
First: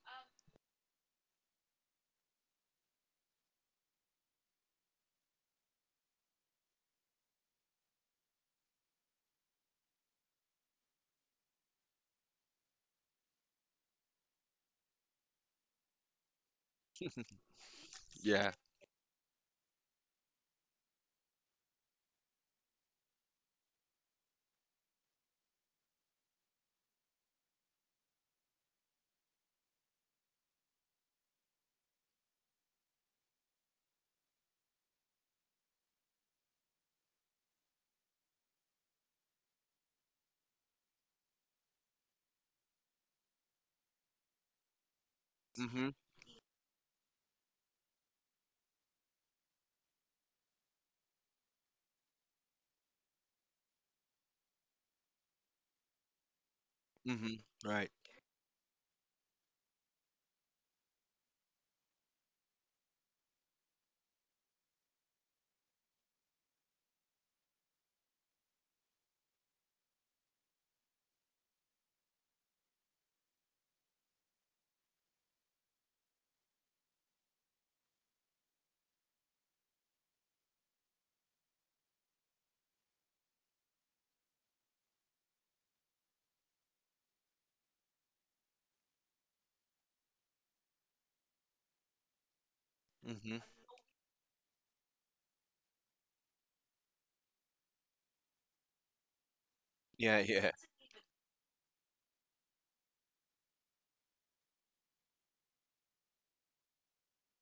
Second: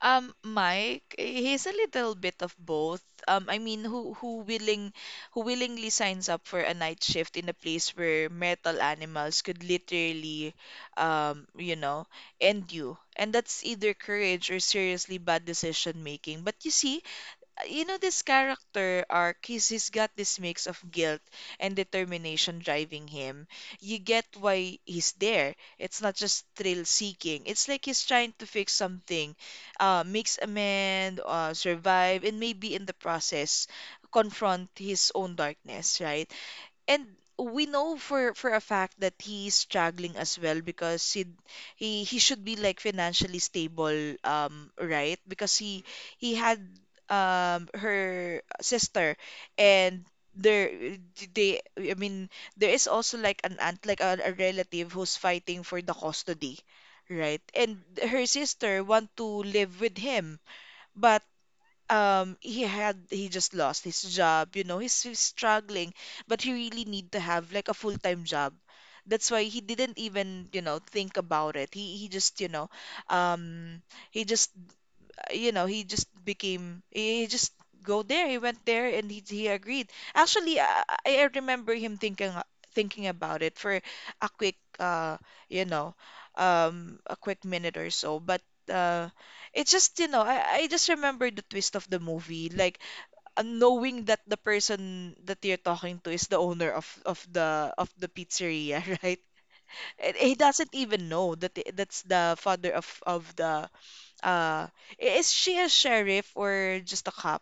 B: Mike, he's a little bit of both. I mean, who willingly signs up for a night shift in a place where metal animals could literally, you know, end you? And that's either courage or seriously bad decision making. But you see, you know, this
A: Yeah.
B: character arc, he's got this mix of guilt and determination driving him. You get why he's there. It's not just thrill seeking. It's like he's trying to fix something, makes amend, survive, and maybe in the process confront his own darkness, right? And we know for a fact that he's struggling as well, because he should be like financially stable, right, because
A: Mm-hmm.
B: he had her sister, and there they, I mean, there is also like an aunt, like a relative who's fighting for the custody,
A: Mm-hmm.
B: right? And
A: Right.
B: her sister want to live with him. But he had, he just lost his job. You know, he's struggling, but he really need to have like a full-time job. That's why he didn't even, you know, think about it. He just, you know, um he just, you know, he just became, he just go there. He went there and he agreed. Actually, I remember him thinking about it for a quick, you know, a quick minute or so. But uh, it's just, you know, I just remember the twist of the movie, like
A: Mm-hmm.
B: knowing that the person that you're talking to is the owner of of the pizzeria, right? And
A: Yeah,
B: he
A: yeah.
B: doesn't even know that that's the father of the uh, is she a sheriff or just a cop?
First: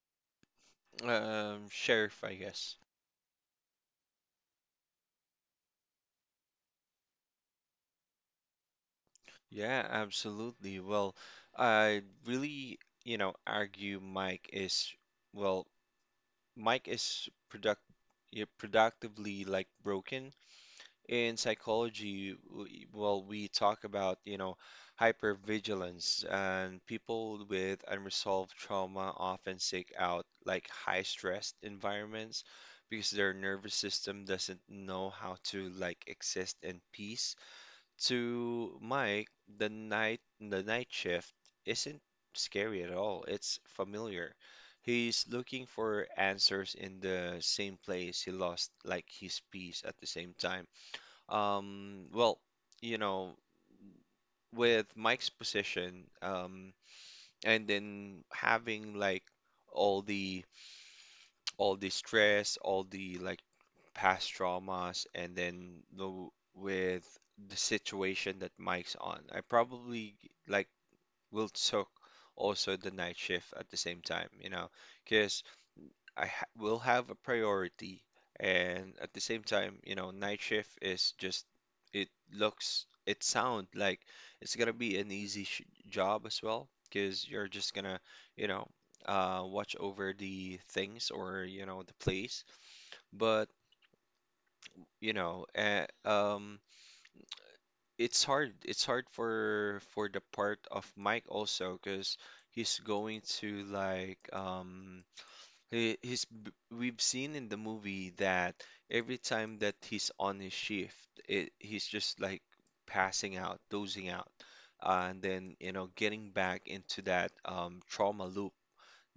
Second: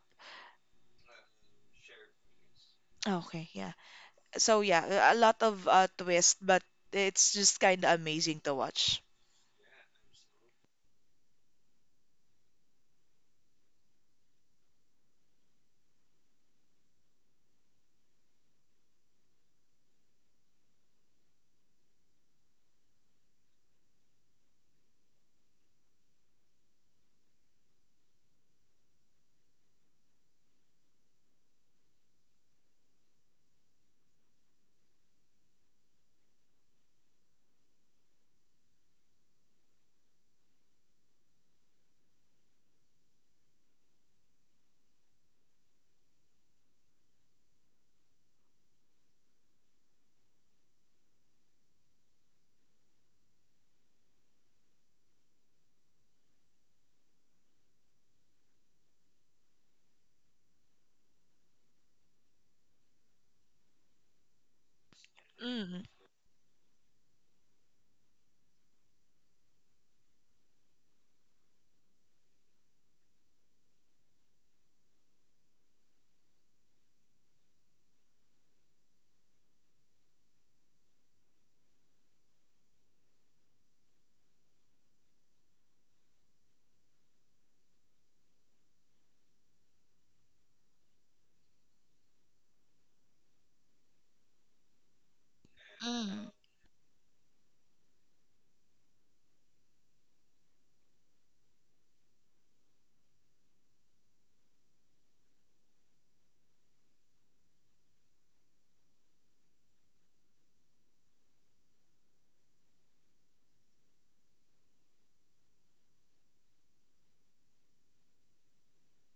A: Sheriff, I guess.
B: Okay, yeah. So yeah, a lot of twist, but it's just kind of amazing to watch.
A: Yeah, absolutely. Well, I really, you know, argue Mike is, well, Mike is productively like broken. In psychology, well, we talk about, you know, hypervigilance, and people with unresolved trauma often seek out like high stressed environments because their nervous system doesn't know how to like exist in peace. To Mike, the night shift isn't scary at all. It's familiar. He's looking for answers in the same place he lost like his peace at the same time. Well, you know, with Mike's position, and then having like all the all the stress, all the like past traumas, and then
B: Mm,
A: the with the situation that Mike's on. I probably like will took also the night shift at the same time, you know, because I ha will have a priority. And at the same time, you know, night shift is just it looks it sound like it's gonna be an easy sh job as well, because you're just gonna, you know, watch over the things, or you know the place. But you know uh,
B: mm.
A: um it's hard for the part of Mike also because he's going to like we've seen in the movie that every time that he's on his shift he's just like passing out, dozing out, and then getting back into that trauma loop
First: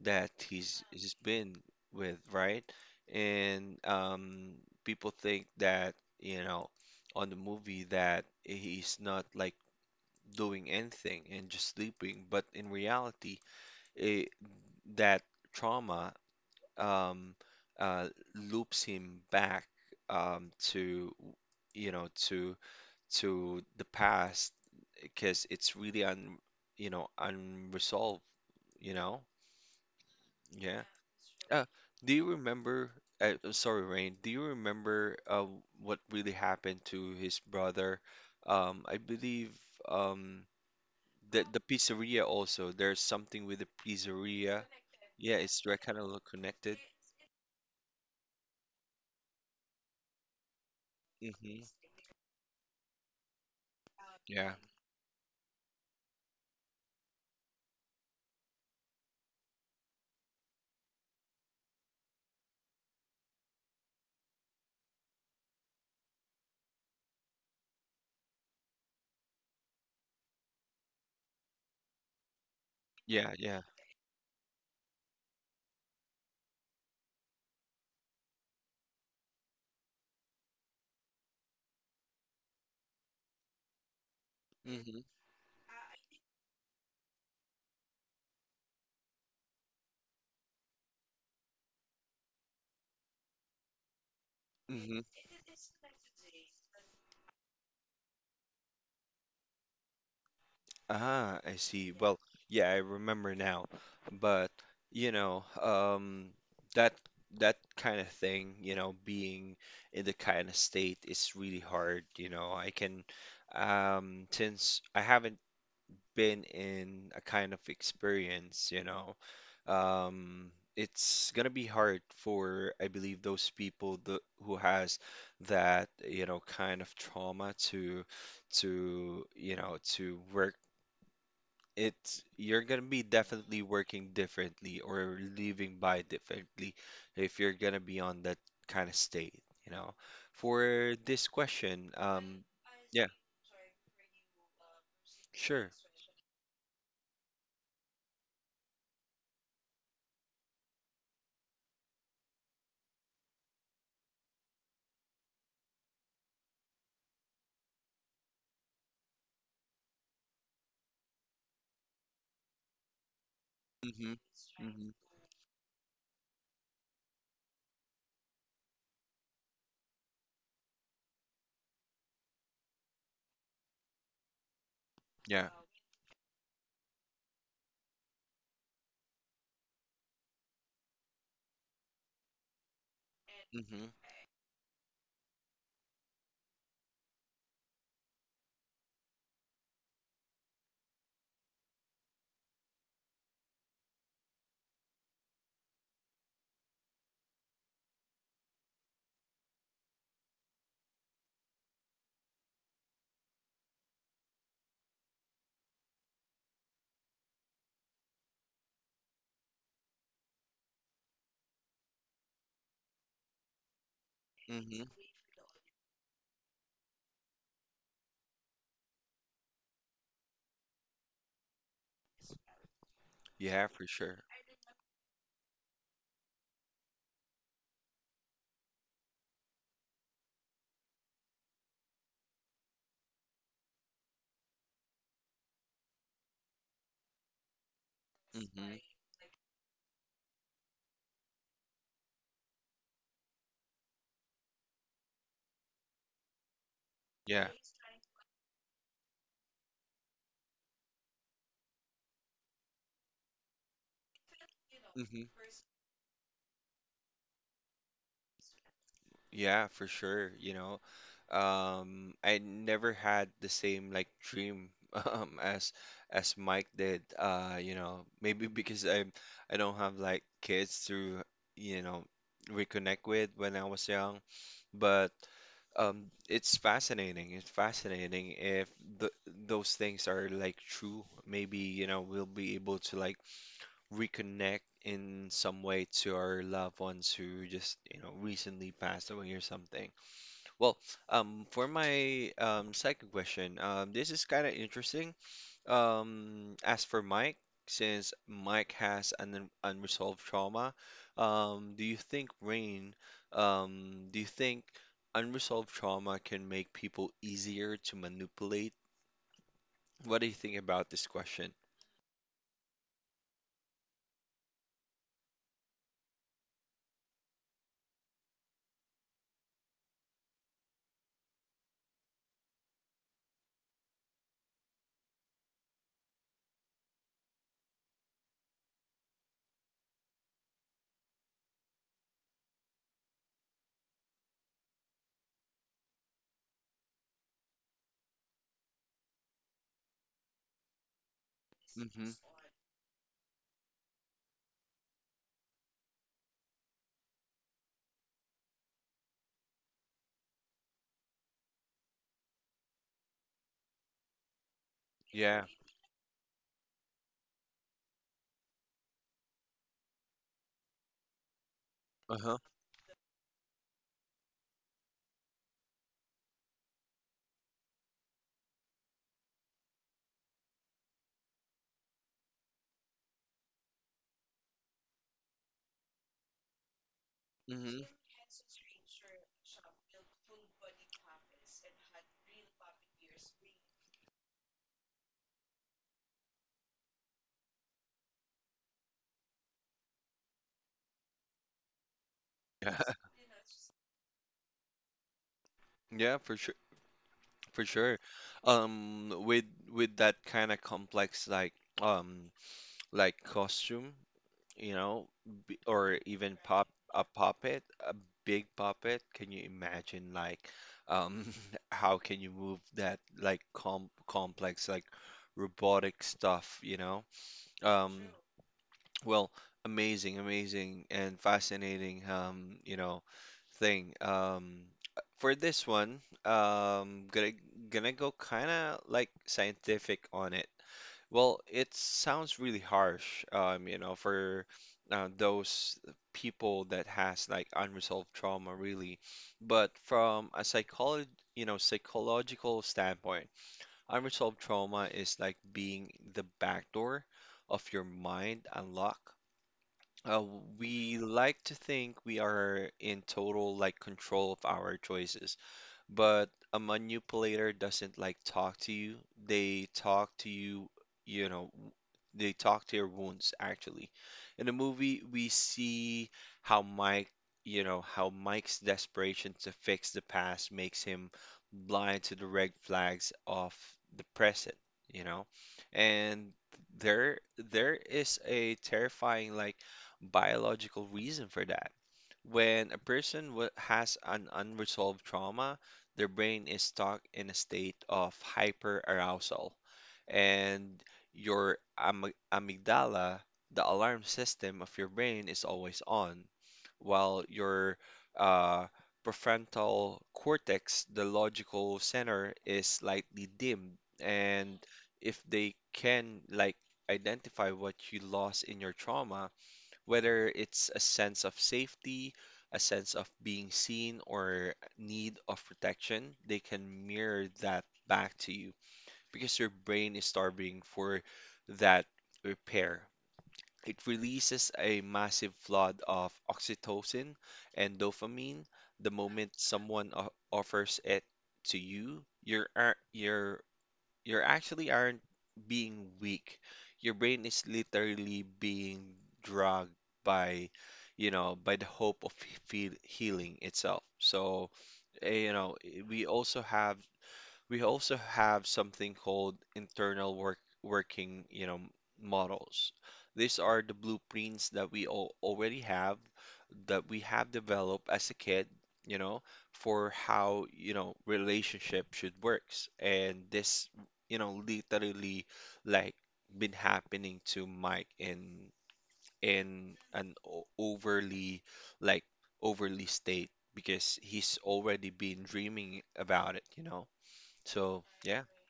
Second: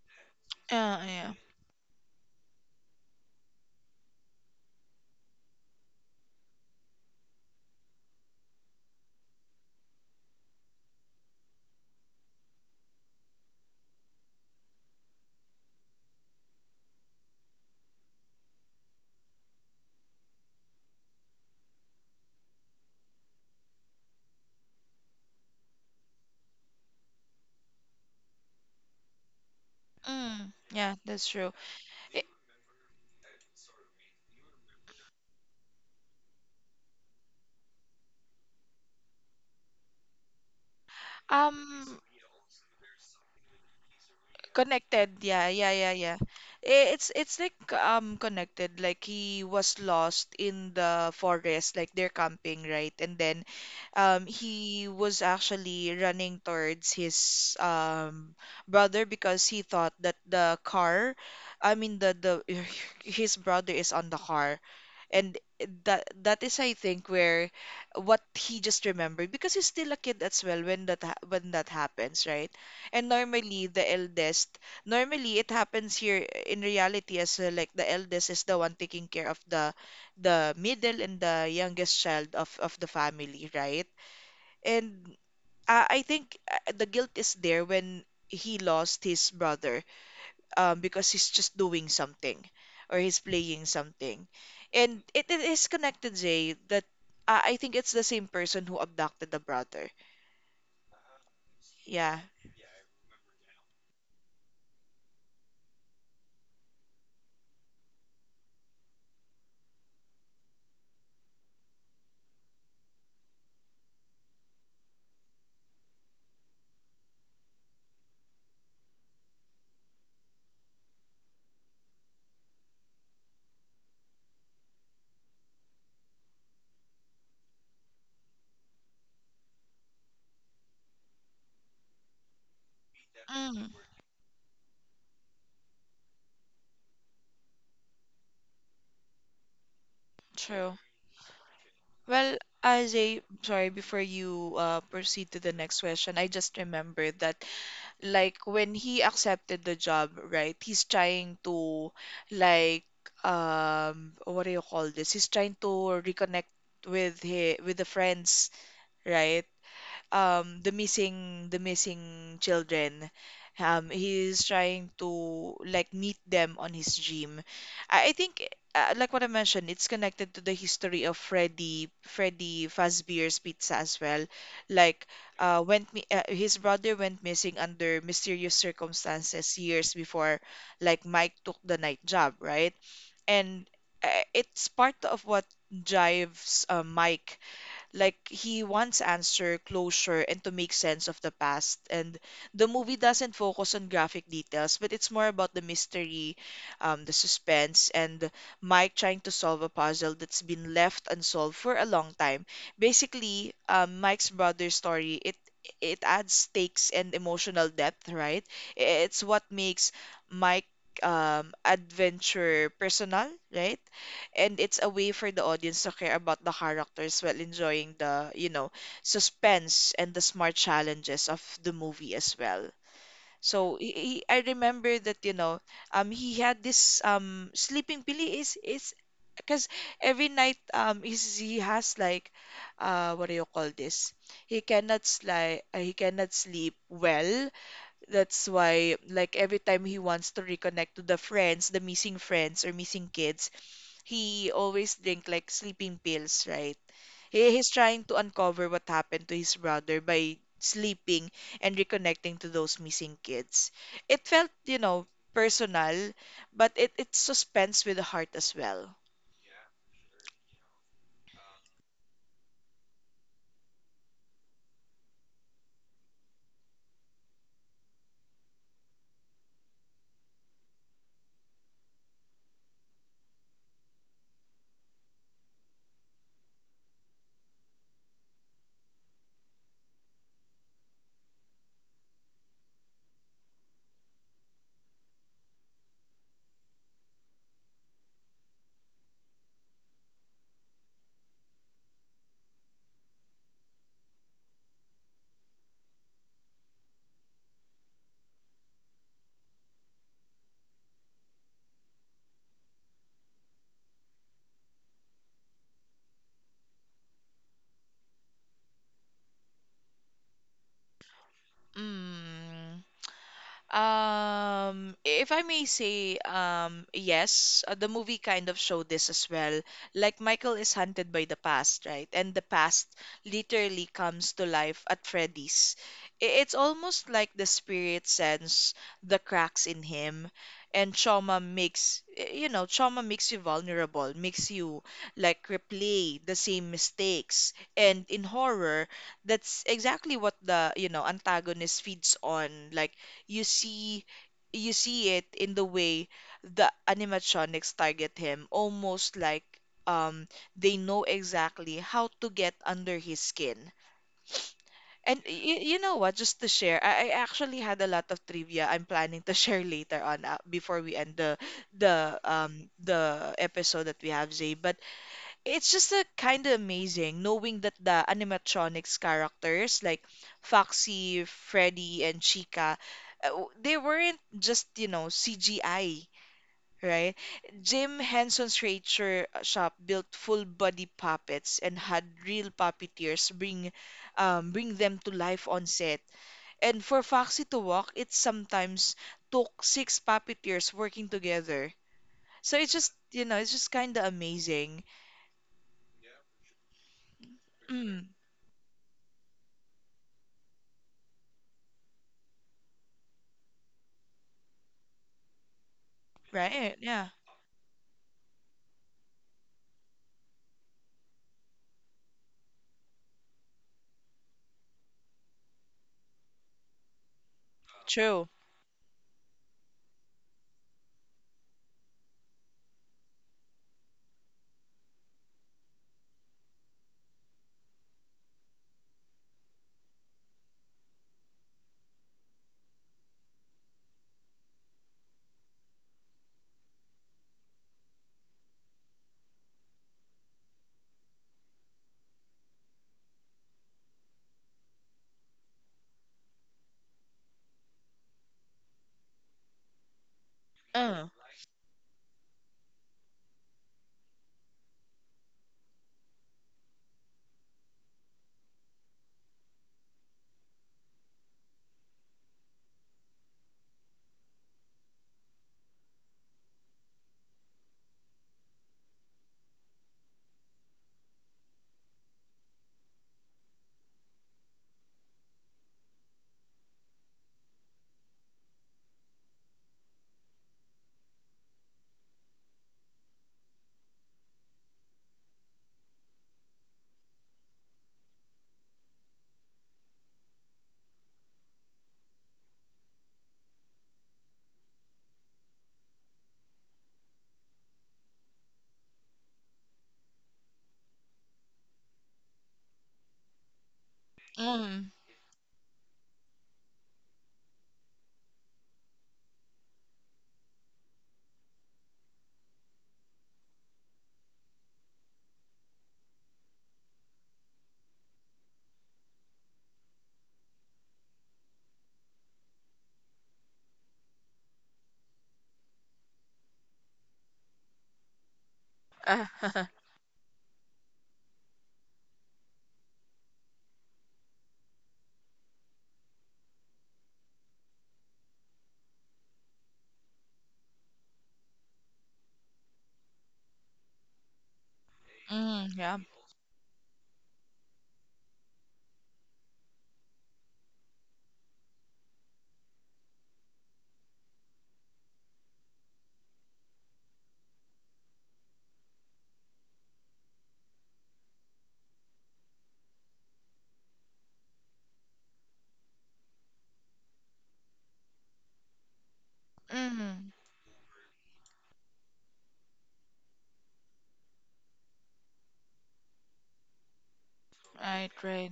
A: that he's
B: Yeah,
A: he's
B: yeah.
A: been with, right? And people think that, you know, on the movie, that he's not like doing anything and just sleeping, but in reality, it, that trauma um, uh, loops him back to, to the past because it's really unresolved, you know?
B: Mm,
A: Yeah.
B: yeah, that's true.
A: Uh, do
B: I-
A: you remember? Sorry, Rain. Do you remember what really happened to his brother? I believe um, the
B: Um,
A: pizzeria also. There's something with the pizzeria.
B: connected.
A: Yeah,
B: Yeah,
A: it's
B: yeah,
A: like
B: yeah,
A: kind
B: yeah.
A: of connected.
B: It's like connected. Like he was lost in the
A: Mm-hmm.
B: forest, like they're camping, right? And then
A: Yeah.
B: he was actually running towards his brother because he thought that the car, I mean the his brother is on the car. And that that is I think where what he just remembered, because he's still a kid as well when that when that happens, right? And
A: Yeah. Yeah.
B: normally the eldest, normally it happens here in reality as well, like the eldest is the one taking care of the middle and the youngest child of the family, right?
A: Mm-hmm.
B: And I think the guilt is there when he lost his brother, because he's just doing something or he's playing something. And
A: Mm-hmm.
B: it is connected, Jay, that I think it's the same person who abducted the brother.
A: Ah, I see.
B: Yeah.
A: Well, yeah, I remember now. But, you know, um, that that kind of thing, you know, being in the kind of state is really hard, you know. Since I haven't been in a kind of experience, it's gonna be hard for, I believe, those people th who has that, kind of trauma to work it's You're gonna be
B: Mm,
A: definitely working differently or living by differently if you're gonna be on that kind of state, you know.
B: true.
A: For this question,
B: Well, as
A: yeah,
B: a sorry, before you proceed to the
A: sure.
B: next question, I just remembered that like when he accepted the job, right? He's trying to like what do you call this? He's trying to reconnect with his, with the friends, right? The missing children.
A: Mm-hmm.
B: He's trying
A: Mm-hmm.
B: to like meet them on his dream. I think like what I mentioned, it's connected to the history of Freddy Fazbear's Pizza as well. Like
A: Yeah.
B: went mi his brother went missing under mysterious circumstances years before like Mike took the night job, right? And
A: Mm-hmm.
B: it's part of what drives Mike. Like, he wants answer, closure, and to make sense of the past. And the movie doesn't focus on graphic details, but it's more about the mystery, the suspense, and Mike trying to solve a puzzle that's been left unsolved for a long time. Basically, Mike's brother's story, it adds stakes and emotional depth, right? It's what makes Mike adventure personal, right? And it's
A: Mm-hmm.
B: a way for the audience to care about the characters while enjoying the, you know, suspense and the smart challenges of the movie as well.
A: Yeah,
B: So
A: for sure.
B: I remember that, you know, he had this sleeping pilly is because every night he has like what do you call this, he cannot like he cannot sleep well. That's
A: Mm-hmm.
B: why like every time he wants to reconnect to the friends, the missing friends or missing kids, he always drink like sleeping pills, right?
A: Yeah.
B: He's trying to uncover what happened to his brother by sleeping and reconnecting to those missing kids. It felt, you know,
A: Mm-hmm.
B: personal, but it's suspense with the heart as well.
A: Yeah, for sure. I never had the same like dream as Mike did. Maybe because I don't have like kids to you know reconnect with when I was young, but it's fascinating. It's fascinating if th those things are like true. Maybe we'll be able to like reconnect in some way to our loved ones who just, recently passed away or something. Well, for my second question. This is kind of interesting. As for Mike, since Mike has an unresolved trauma, do you think, Rain, do you think unresolved trauma can make people easier to manipulate? What do you think about this question?
B: Mm. If I may say, yes, the movie kind of showed this as well. Like Michael is hunted by the past, right? And the past literally comes to life at Freddy's. It's almost like the spirit sends the cracks in him, and trauma makes, you know, trauma makes you vulnerable, makes you like replay the same mistakes. And in horror, that's exactly what the, you know, antagonist
A: Mm-hmm.
B: feeds on. Like, you see, you see it in the way the animatronics target him, almost like um they know exactly how to get under his skin. And
A: Yeah.
B: y you know what, just to share, I actually had a lot of trivia I'm planning to share later on before we end the the
A: Uh-huh.
B: um the episode that we have, Zay. But it's just a kind of amazing knowing that the animatronics characters like Foxy, Freddy, and Chica, they weren't just, CGI, right?
A: Hmm.
B: Jim Henson's Creature Shop built full body puppets and had real puppeteers bring bring them to life on set. And for Foxy to walk, it sometimes took six puppeteers working together. So it's
A: Yeah,
B: just, it's just kind of amazing.
A: yeah, for sure, for sure.
B: Mm,
A: With that kind of complex um like costume, you know, b or even pop
B: right?
A: a
B: Yeah.
A: puppet, a big puppet. Can you imagine like um how can you move that like complex like robotic stuff, you know? Um,
B: True.
A: Well, amazing, amazing, and fascinating, thing. For this one, gonna go kind of like scientific on it. Well, it sounds really harsh, for those people that has like unresolved trauma, really. But from a psychological standpoint, unresolved trauma is like being the back door of your mind unlock. uh, we
B: Mm,
A: like to think we are in total like control of our choices. But a manipulator doesn't like talk to you. They talk to you, you know, w- they talk to your wounds, actually. In the movie, we see how Mike's desperation to fix the past makes him blind to the red flags of the present, you know. And there is a terrifying like biological reason for that. When a person has an unresolved trauma, their brain is stuck in a state of hyperarousal, and your am amygdala, the alarm system of your brain, is always on, while your uh, prefrontal cortex, the logical center, is slightly dimmed. And
B: mm.
A: if they can like identify what you lost in your trauma, whether it's a sense of safety, a sense of being seen, or need of protection, they can mirror that back to you because your brain is starving for that repair. It releases a massive flood of oxytocin and dopamine the
B: Uh,
A: moment someone offers it to you. Your ar- your you actually aren't being weak. Your brain is literally being dragged by, by the hope of healing itself. So,
B: yeah.
A: we also have something called internal working, models. These are the blueprints that we all already have, that we have developed as a kid, you know, for how, relationship should works. And literally like been happening to Mike in an
B: Mm.
A: overly like state because he's already been dreaming about it, you know. So
B: Right,
A: yeah,
B: right.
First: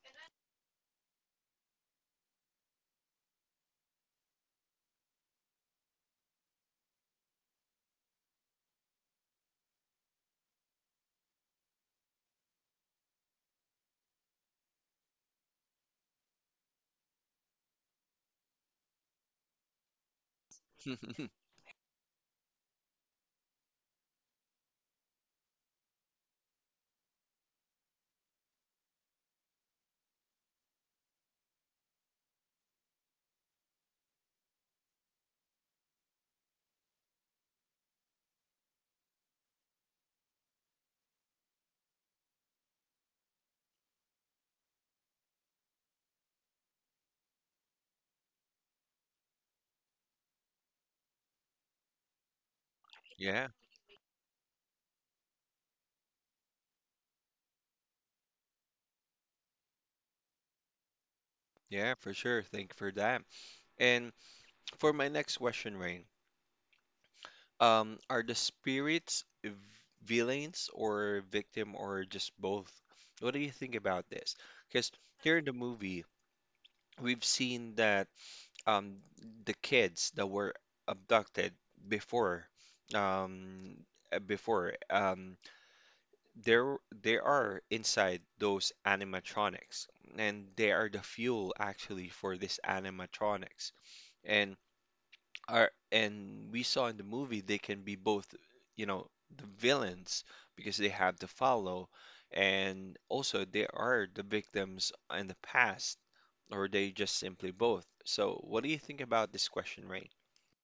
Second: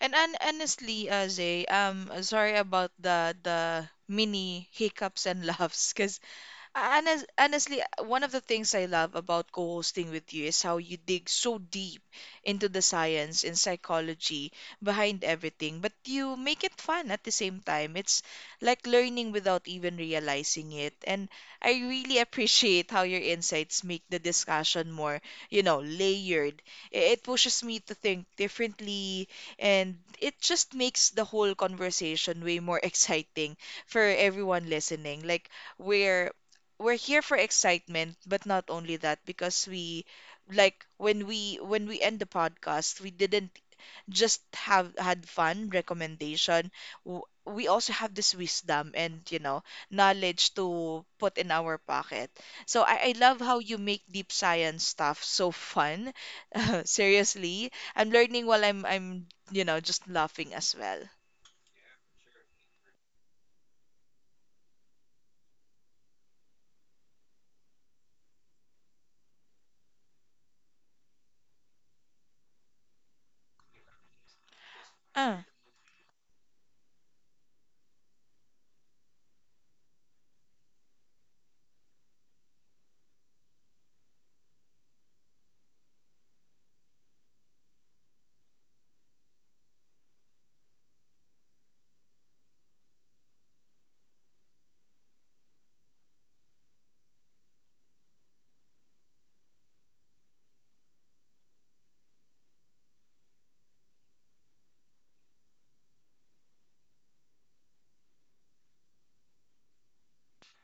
B: And honestly, Zay, sorry about the mini hiccups and laughs, cause. And as, honestly, one of the things I love about co-hosting with you is how you dig so deep into the science and psychology behind everything, but you make it fun at the same time. It's like learning without even realizing it. And I really appreciate how your insights make the discussion more, you know, layered. It pushes me to think differently, and it just makes the whole conversation way more exciting for everyone listening. Like, we're we're here for excitement, but not only that, because we like when we end the podcast, we didn't just have had fun recommendation. We also have this wisdom and knowledge to put in our pocket. So I love
A: yeah,
B: how you make deep science stuff so fun. Seriously, I'm learning while I'm just laughing as well.
A: yeah, for sure. Thank you for that. And for my next question, Rain, are the spirits villains or victim or just both? What do you think about this? Because here
B: Uh.
A: in the movie, we've seen that, um, the kids that were abducted before, um, uh, before um, there they are, inside those animatronics, and they are the fuel, actually, for this animatronics. And are and we saw in the movie they can be both, you know the villains, because they have to follow, and also they are the victims in the past, or they just simply both. So what do you think about this question, Ray?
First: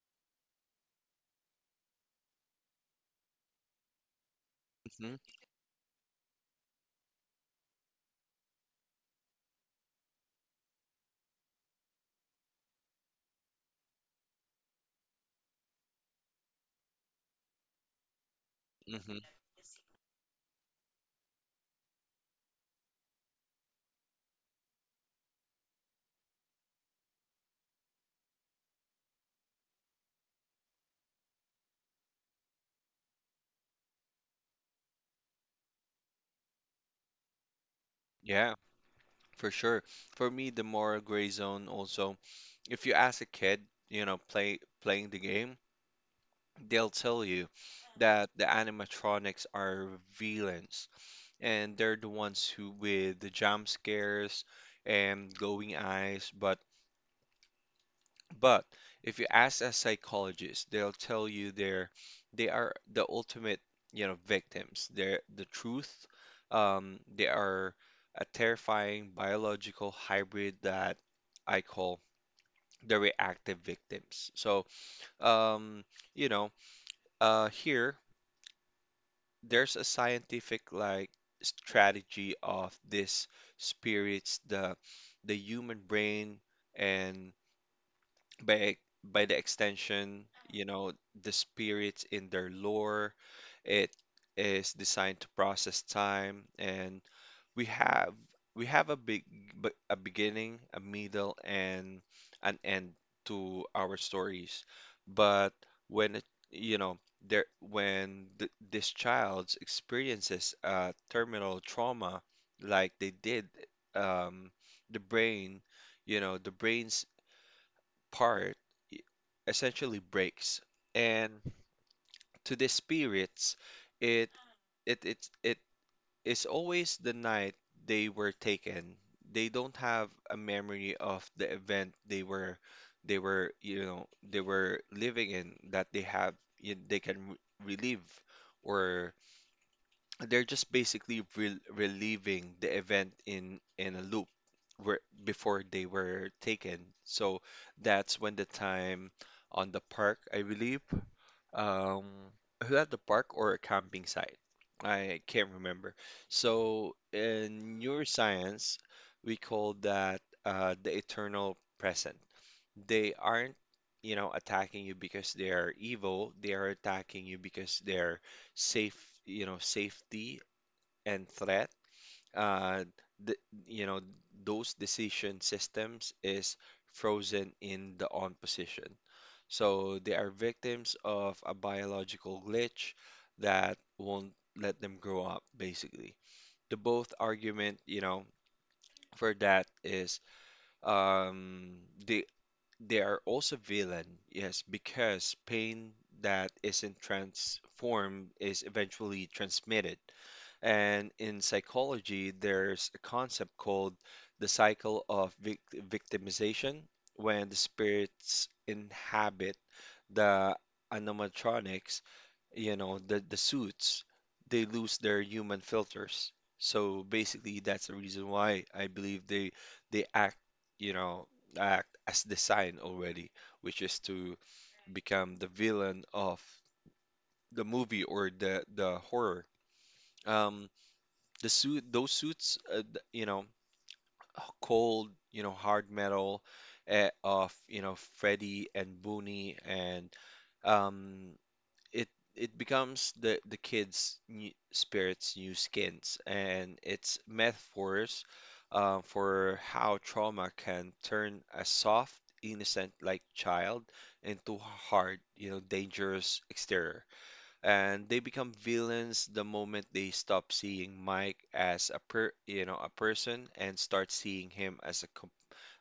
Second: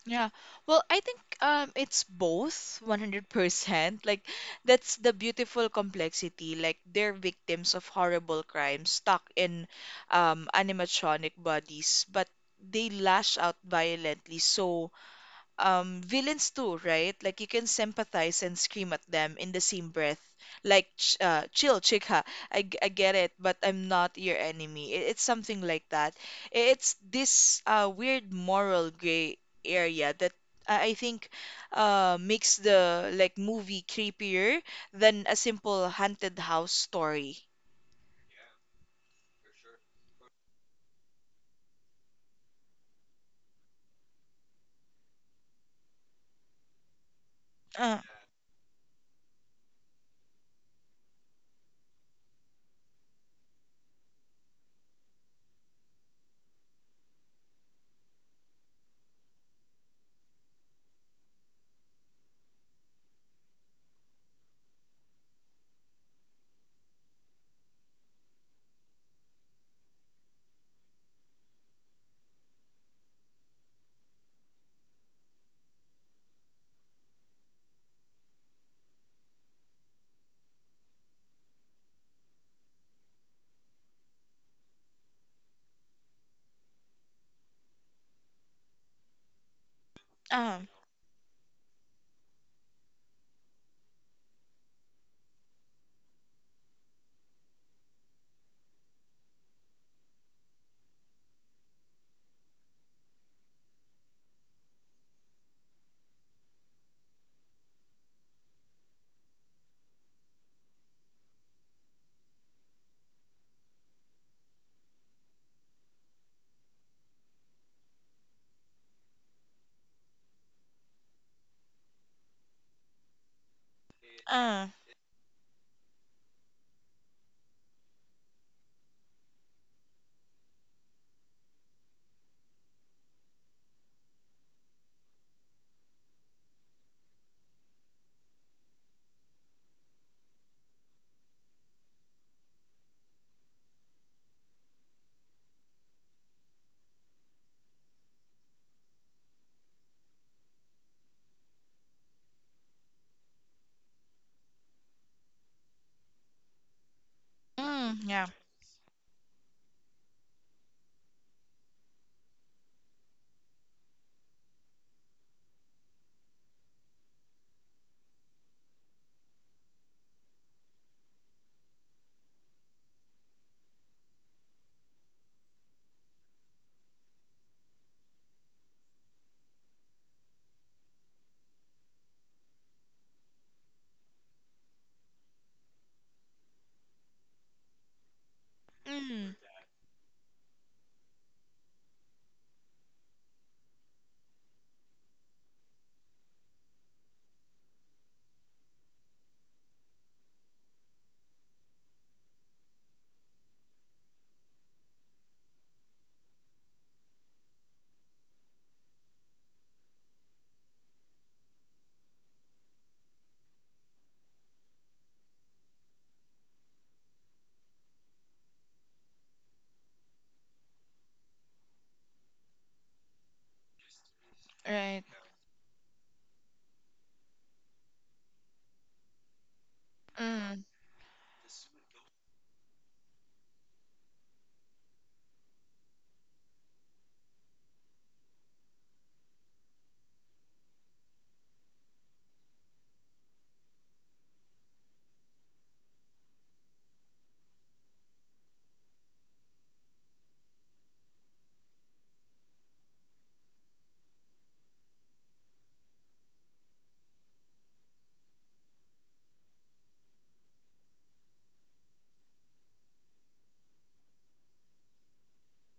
B: Yeah. Well, I think it's both 100%. Like that's the
A: Hmm.
B: beautiful complexity. Like they're victims of horrible crimes stuck in animatronic bodies, but they lash out violently. So villains too, right? Like you can sympathize and scream at
A: Hmm.
B: them in the same breath. Like ch chill, chika. I get it, but I'm not your enemy. It's something like that. It's this weird moral gray area that I think makes the like movie creepier than a simple haunted house story.
A: Yeah. For sure. For me, the moral gray zone also, if you ask a kid, you know, playing the game, they'll tell you
B: Uh,
A: that the animatronics are villains, and they're the ones who with the jump scares and glowing eyes. But but if you ask a psychologist, they'll tell you they are the ultimate, victims. They're the truth. They are a terrifying biological hybrid that I call the reactive victims. So, um, you know, here there's a scientific like strategy of this spirits, the human brain, and by by the extension,
B: uh,
A: you know, the spirits in their lore. It is designed to process time, and we have a big a beginning, a middle, and an end to our stories. But when it, you know there when th this child experiences a terminal trauma like they did, um, the brain, you know, the brain's part e- essentially breaks. And to the spirits, it
B: uh,
A: it is always the night they were taken. They don't have a memory of the event they were living in, that they have they can relive, or they're just basically reliving the event in a loop where before they were taken. So that's when the time on the park, I believe, um, was that the park or a camping site? I can't remember. So in
B: yeah.
A: neuroscience, we call that, the eternal present. They aren't, attacking you because they are evil. They are attacking you because they're safe, safety and threat. uh, th you know, those decision systems is frozen in the on position. So they are victims of a biological glitch that won't let them grow up, basically. The both argument, for
B: Mm,
A: that is, um, they they are also villain, yes, because pain that isn't transformed is eventually transmitted. And in psychology, there's a concept called the cycle of victimization. When the spirits inhabit the animatronics, the, suits, they lose their human filters. So basically, that's the reason why I believe they you know, act as designed already, which is to
B: right.
A: become the villain of the movie or the horror.
B: Mm,
A: Um, the suit those suits, you know cold, hard metal, of, Freddie and Booney, and um it it becomes the kids new, spirits' new skins, and it's metaphors, for how trauma can turn a soft, innocent like child into hard, dangerous exterior. And they become villains the moment they stop seeing Mike as a person and start seeing him as a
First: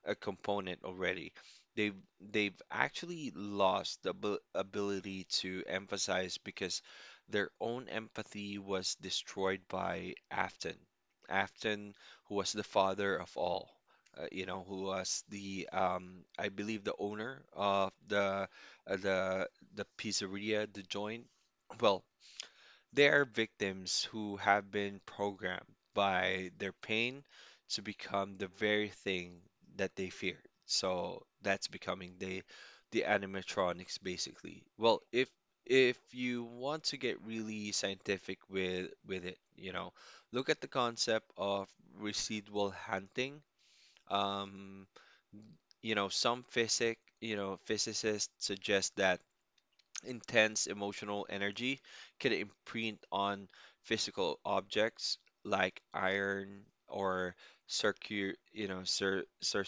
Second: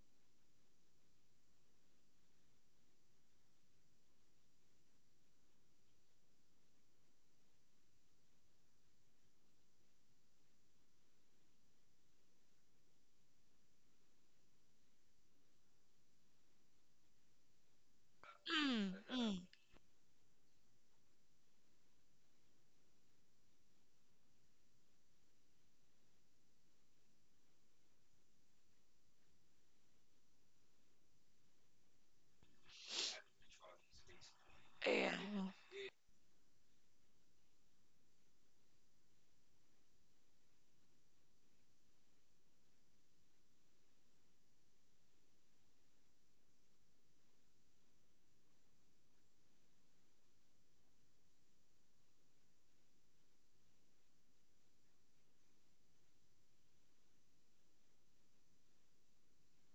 A: a component already. They've actually lost the ability to emphasize because their own empathy was destroyed by Afton. Afton, who was the father of all, who was the, I believe, the owner of the,
B: mm,
A: uh,
B: mm.
A: the the pizzeria, the joint. Well, they are victims who have been programmed by their pain to become the very thing that they fear. So that's becoming the animatronics basically. Well,
B: Yeah.
A: if you want to get really scientific with it, look at the concept of residual hunting. Um, some physicists suggest that intense emotional energy can imprint on physical objects like iron or circu you know, cir cir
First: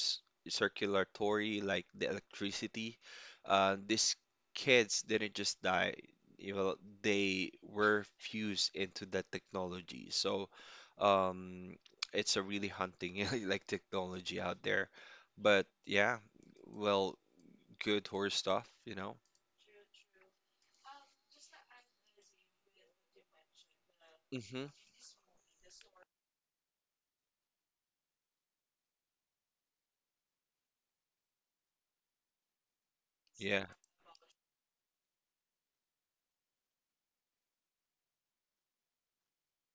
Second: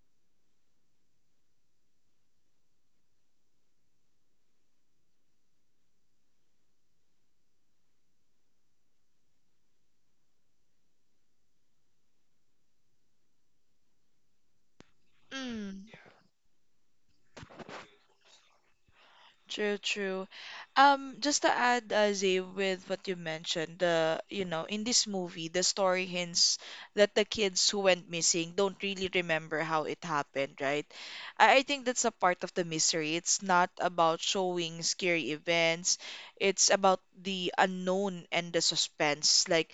A: circulatory like the electricity. These kids didn't just die, you know, they were fused into that technology. So, um, it's a really hunting like technology out there. But
B: Mm,
A: yeah, well, good horror stuff, you know.
B: true, true. Just to add, Zay, with what you mentioned, the you know,
A: Hmm.
B: in this movie, the story hints that the kids who went missing don't really remember how it happened, right? I think that's a part of the mystery. It's
A: Yeah.
B: not about showing scary events. It's about the unknown and the suspense. Like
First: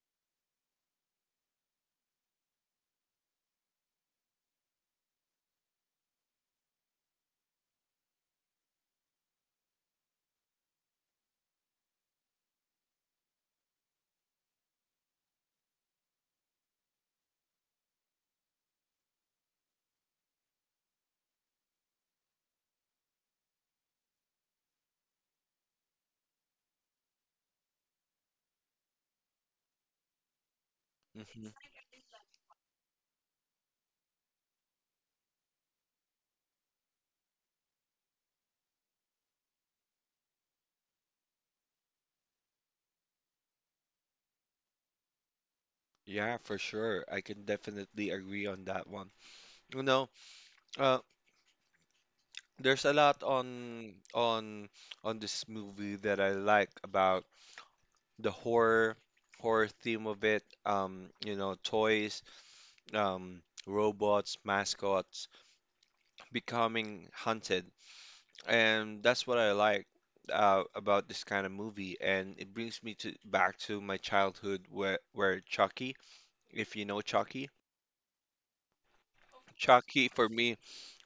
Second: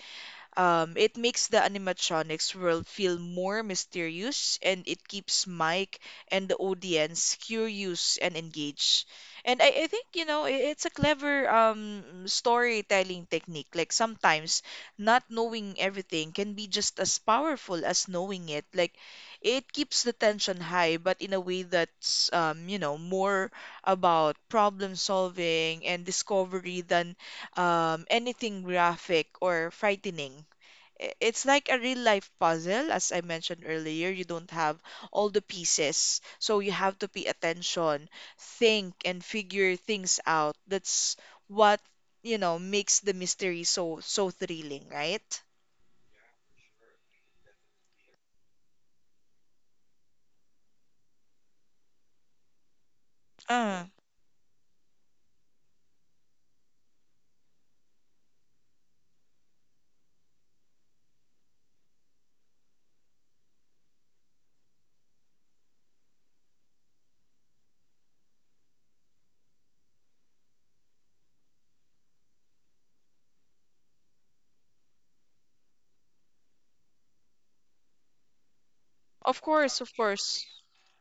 B: Um, It makes the animatronics world feel more mysterious and it keeps Mike and the audience curious and engaged. And I think, you know, it's a clever storytelling technique. Like sometimes not knowing everything can be just as powerful as knowing it. Like it keeps the tension high, but in a way that's, you know, more about problem solving and discovery than anything graphic or frightening. i-
A: Hmm.
B: it's like a real life puzzle as I mentioned earlier. You don't have all the pieces, so you have to pay attention, think and figure things out. That's what, you know, makes the mystery so so thrilling, right?
A: Yeah, for sure. I can definitely agree on that one. You know, uh, there's a lot
B: uh,
A: on this movie that I like about the horror theme of it. Toys, um, robots, mascots becoming hunted, and that's what I like, about this kind of movie. And it brings me to back to my childhood where Chucky, if you know Chucky.
B: of course, of
A: Chucky for
B: course.
A: me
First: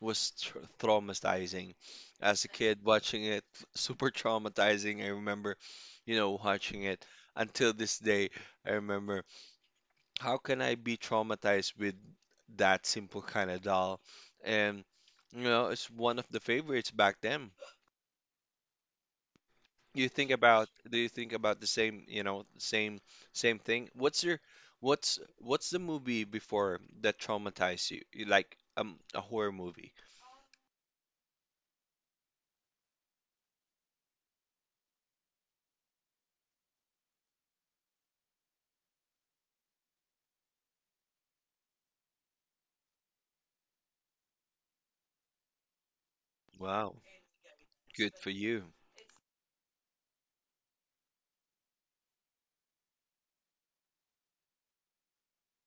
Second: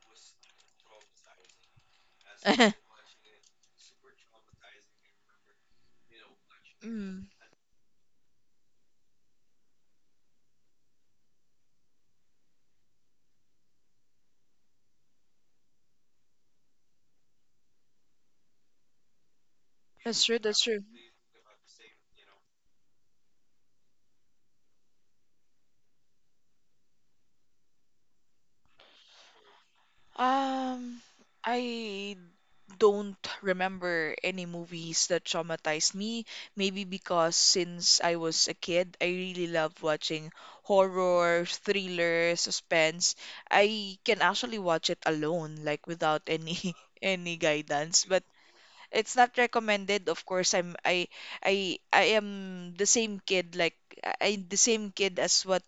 A: was tr traumatizing. As a kid, watching it, super traumatizing. I remember, watching it
B: mm,
A: until this day. I remember, how can I be traumatized with that simple kind of doll? And, it's one of the favorites back then. You
B: that's
A: think
B: true, that's
A: about,
B: true.
A: do you think about the same, thing? What's the movie before that traumatized you? Like, a horror movie.
B: Um i don't remember any movies that traumatized me. Maybe because since I was a kid, I really loved watching horror, thriller, suspense. I can actually watch it alone, like without any
A: Wow.
B: any guidance.
A: Good
B: But
A: for you.
B: it's not recommended. Of course, I'm I am the same kid like the same kid as what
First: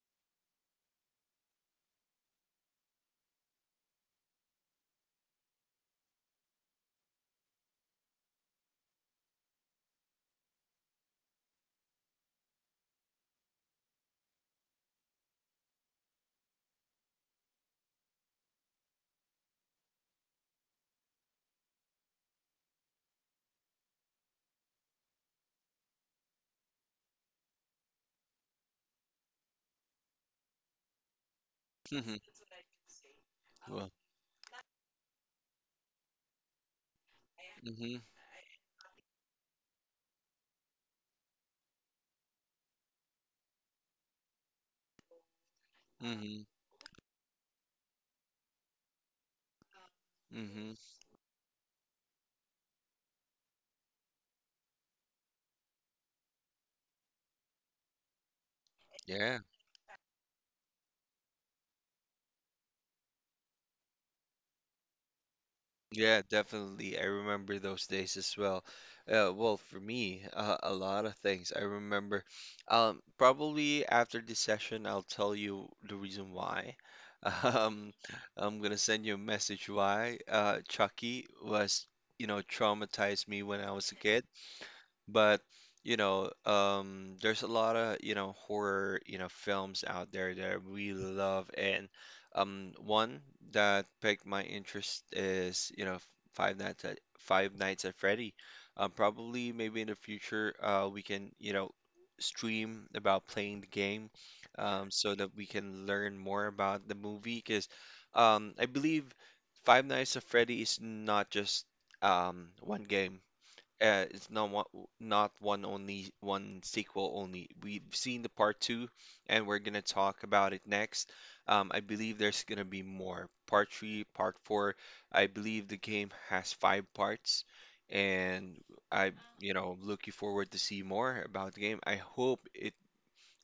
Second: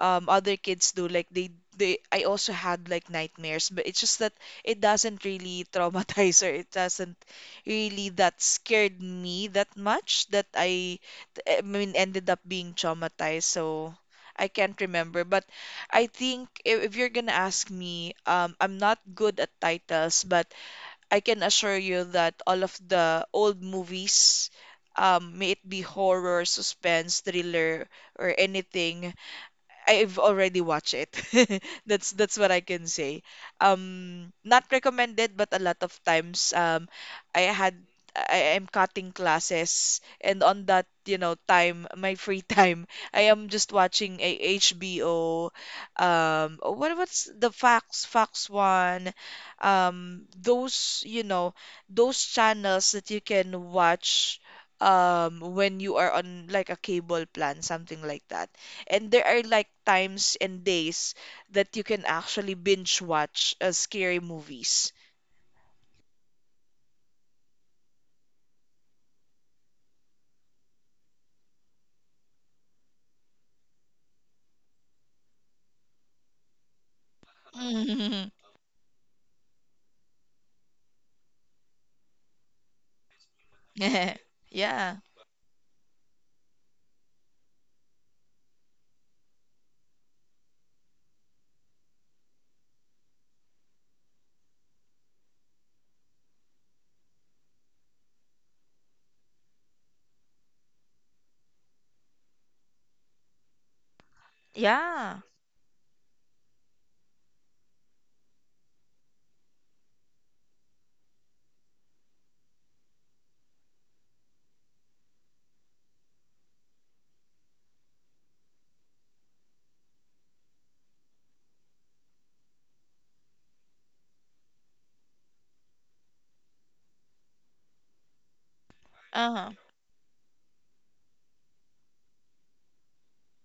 B: other kids do, like they I also had like nightmares, but it's just that it doesn't really traumatize, or it doesn't really that scared me that much that I mean ended up being traumatized. So I can't remember. But I think if you're gonna ask me, I'm not good at titles, but I can assure you that all of the old movies, may it be horror, suspense, thriller or anything, I've already watched it.
A: Mhm.
B: That's what I can say.
A: Well,
B: Not recommended, but a lot of times I had
A: hmm.
B: I am cutting classes, and on that, you know, time, my free time, I am just watching a HBO.
A: Hmm.
B: Oh, what what's the Fox one?
A: Hmm.
B: Those, you know, those channels that you can watch when you are on like a cable plan, something like that. And there
A: Yeah,
B: are like times and days that you can actually binge watch scary movies.
A: yeah, definitely. I remember those days as well. Well, for me, a lot of things. I remember, probably after this session, I'll tell you the reason why. Um, I'm gonna send you a message why. Chucky was, traumatized me when I was a kid.
B: Yeah.
A: But there's a lot of horror films out there that I really love, and one that piqued my interest is, Five Nights at Freddy. Probably maybe in the future, we can, stream about playing the game, so
B: Yeah.
A: that we can learn more about the movie. Because, I believe Five Nights at Freddy is not just one game. It's not one, not one only one sequel only. We've seen the part two, and we're gonna talk about it next. I believe there's gonna be more part three, part four. I believe the game has five parts, and I,
B: Uh-huh.
A: looking forward to see more about the game. I hope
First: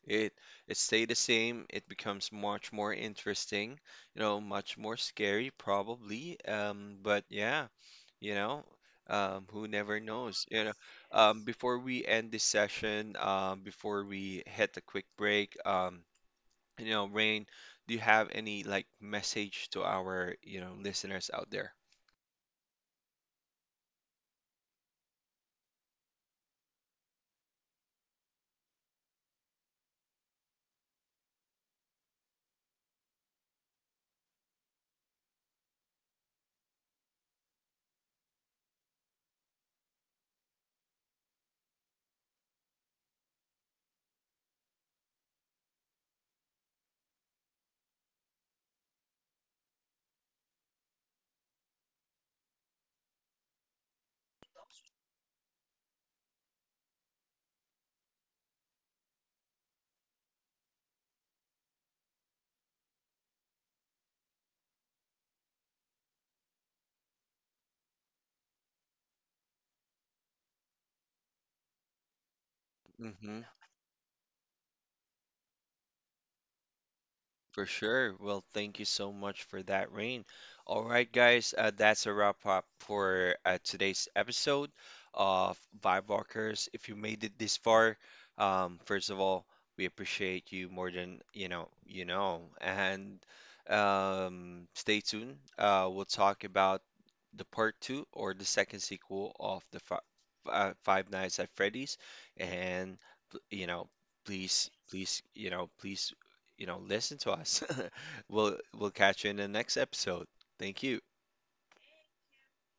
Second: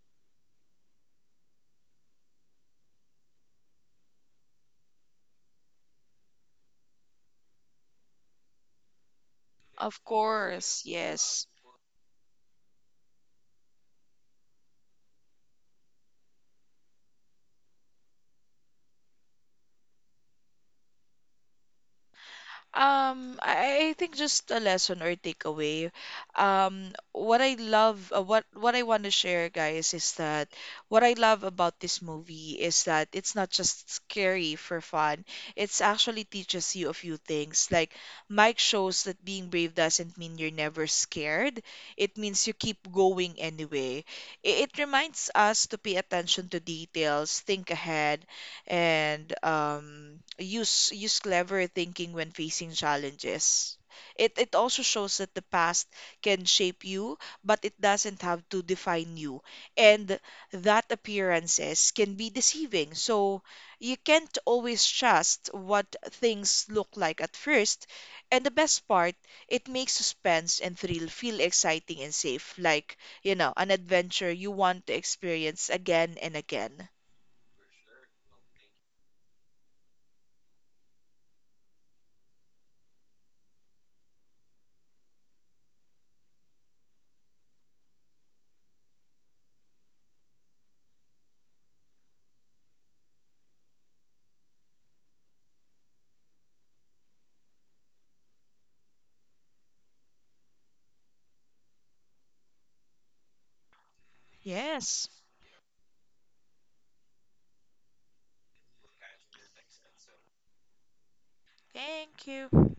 A: it it stay the same. It becomes much more interesting, much more scary probably. But yeah, you know who never
B: Of
A: knows,
B: course. Yes.
A: before we end this session, before we hit a quick break, Rain, do you have any like message to our listeners out there?
B: I think just a lesson or takeaway. What I love, what I want to share, guys, is that what I love about this movie is that it's not just scary for fun. It's actually teaches you a few things. Like Mike shows that being brave doesn't mean you're never scared. It means you keep going anyway. It reminds us to pay attention to details, think ahead, and use clever thinking when facing challenges. It also shows that the past can shape you, but it doesn't have to define you. And that appearances can be deceiving. So you can't always trust what things look like at first. And the best part, it makes suspense and thrill feel exciting and safe, like, you know, an adventure you want to experience again and again.
A: For sure. Well, thank you so much for that, Rain. All right, guys, that's a wrap up for today's episode of Vibe Walkers. If you made it this far, first of all, we appreciate you more than you know, and stay tuned. We'll talk about the part two or the second sequel of the fi Five Nights at Freddy's, and you know, please,
B: Yes.
A: please, please listen to us. We'll catch you in the next episode. Thank you.
B: Thank you.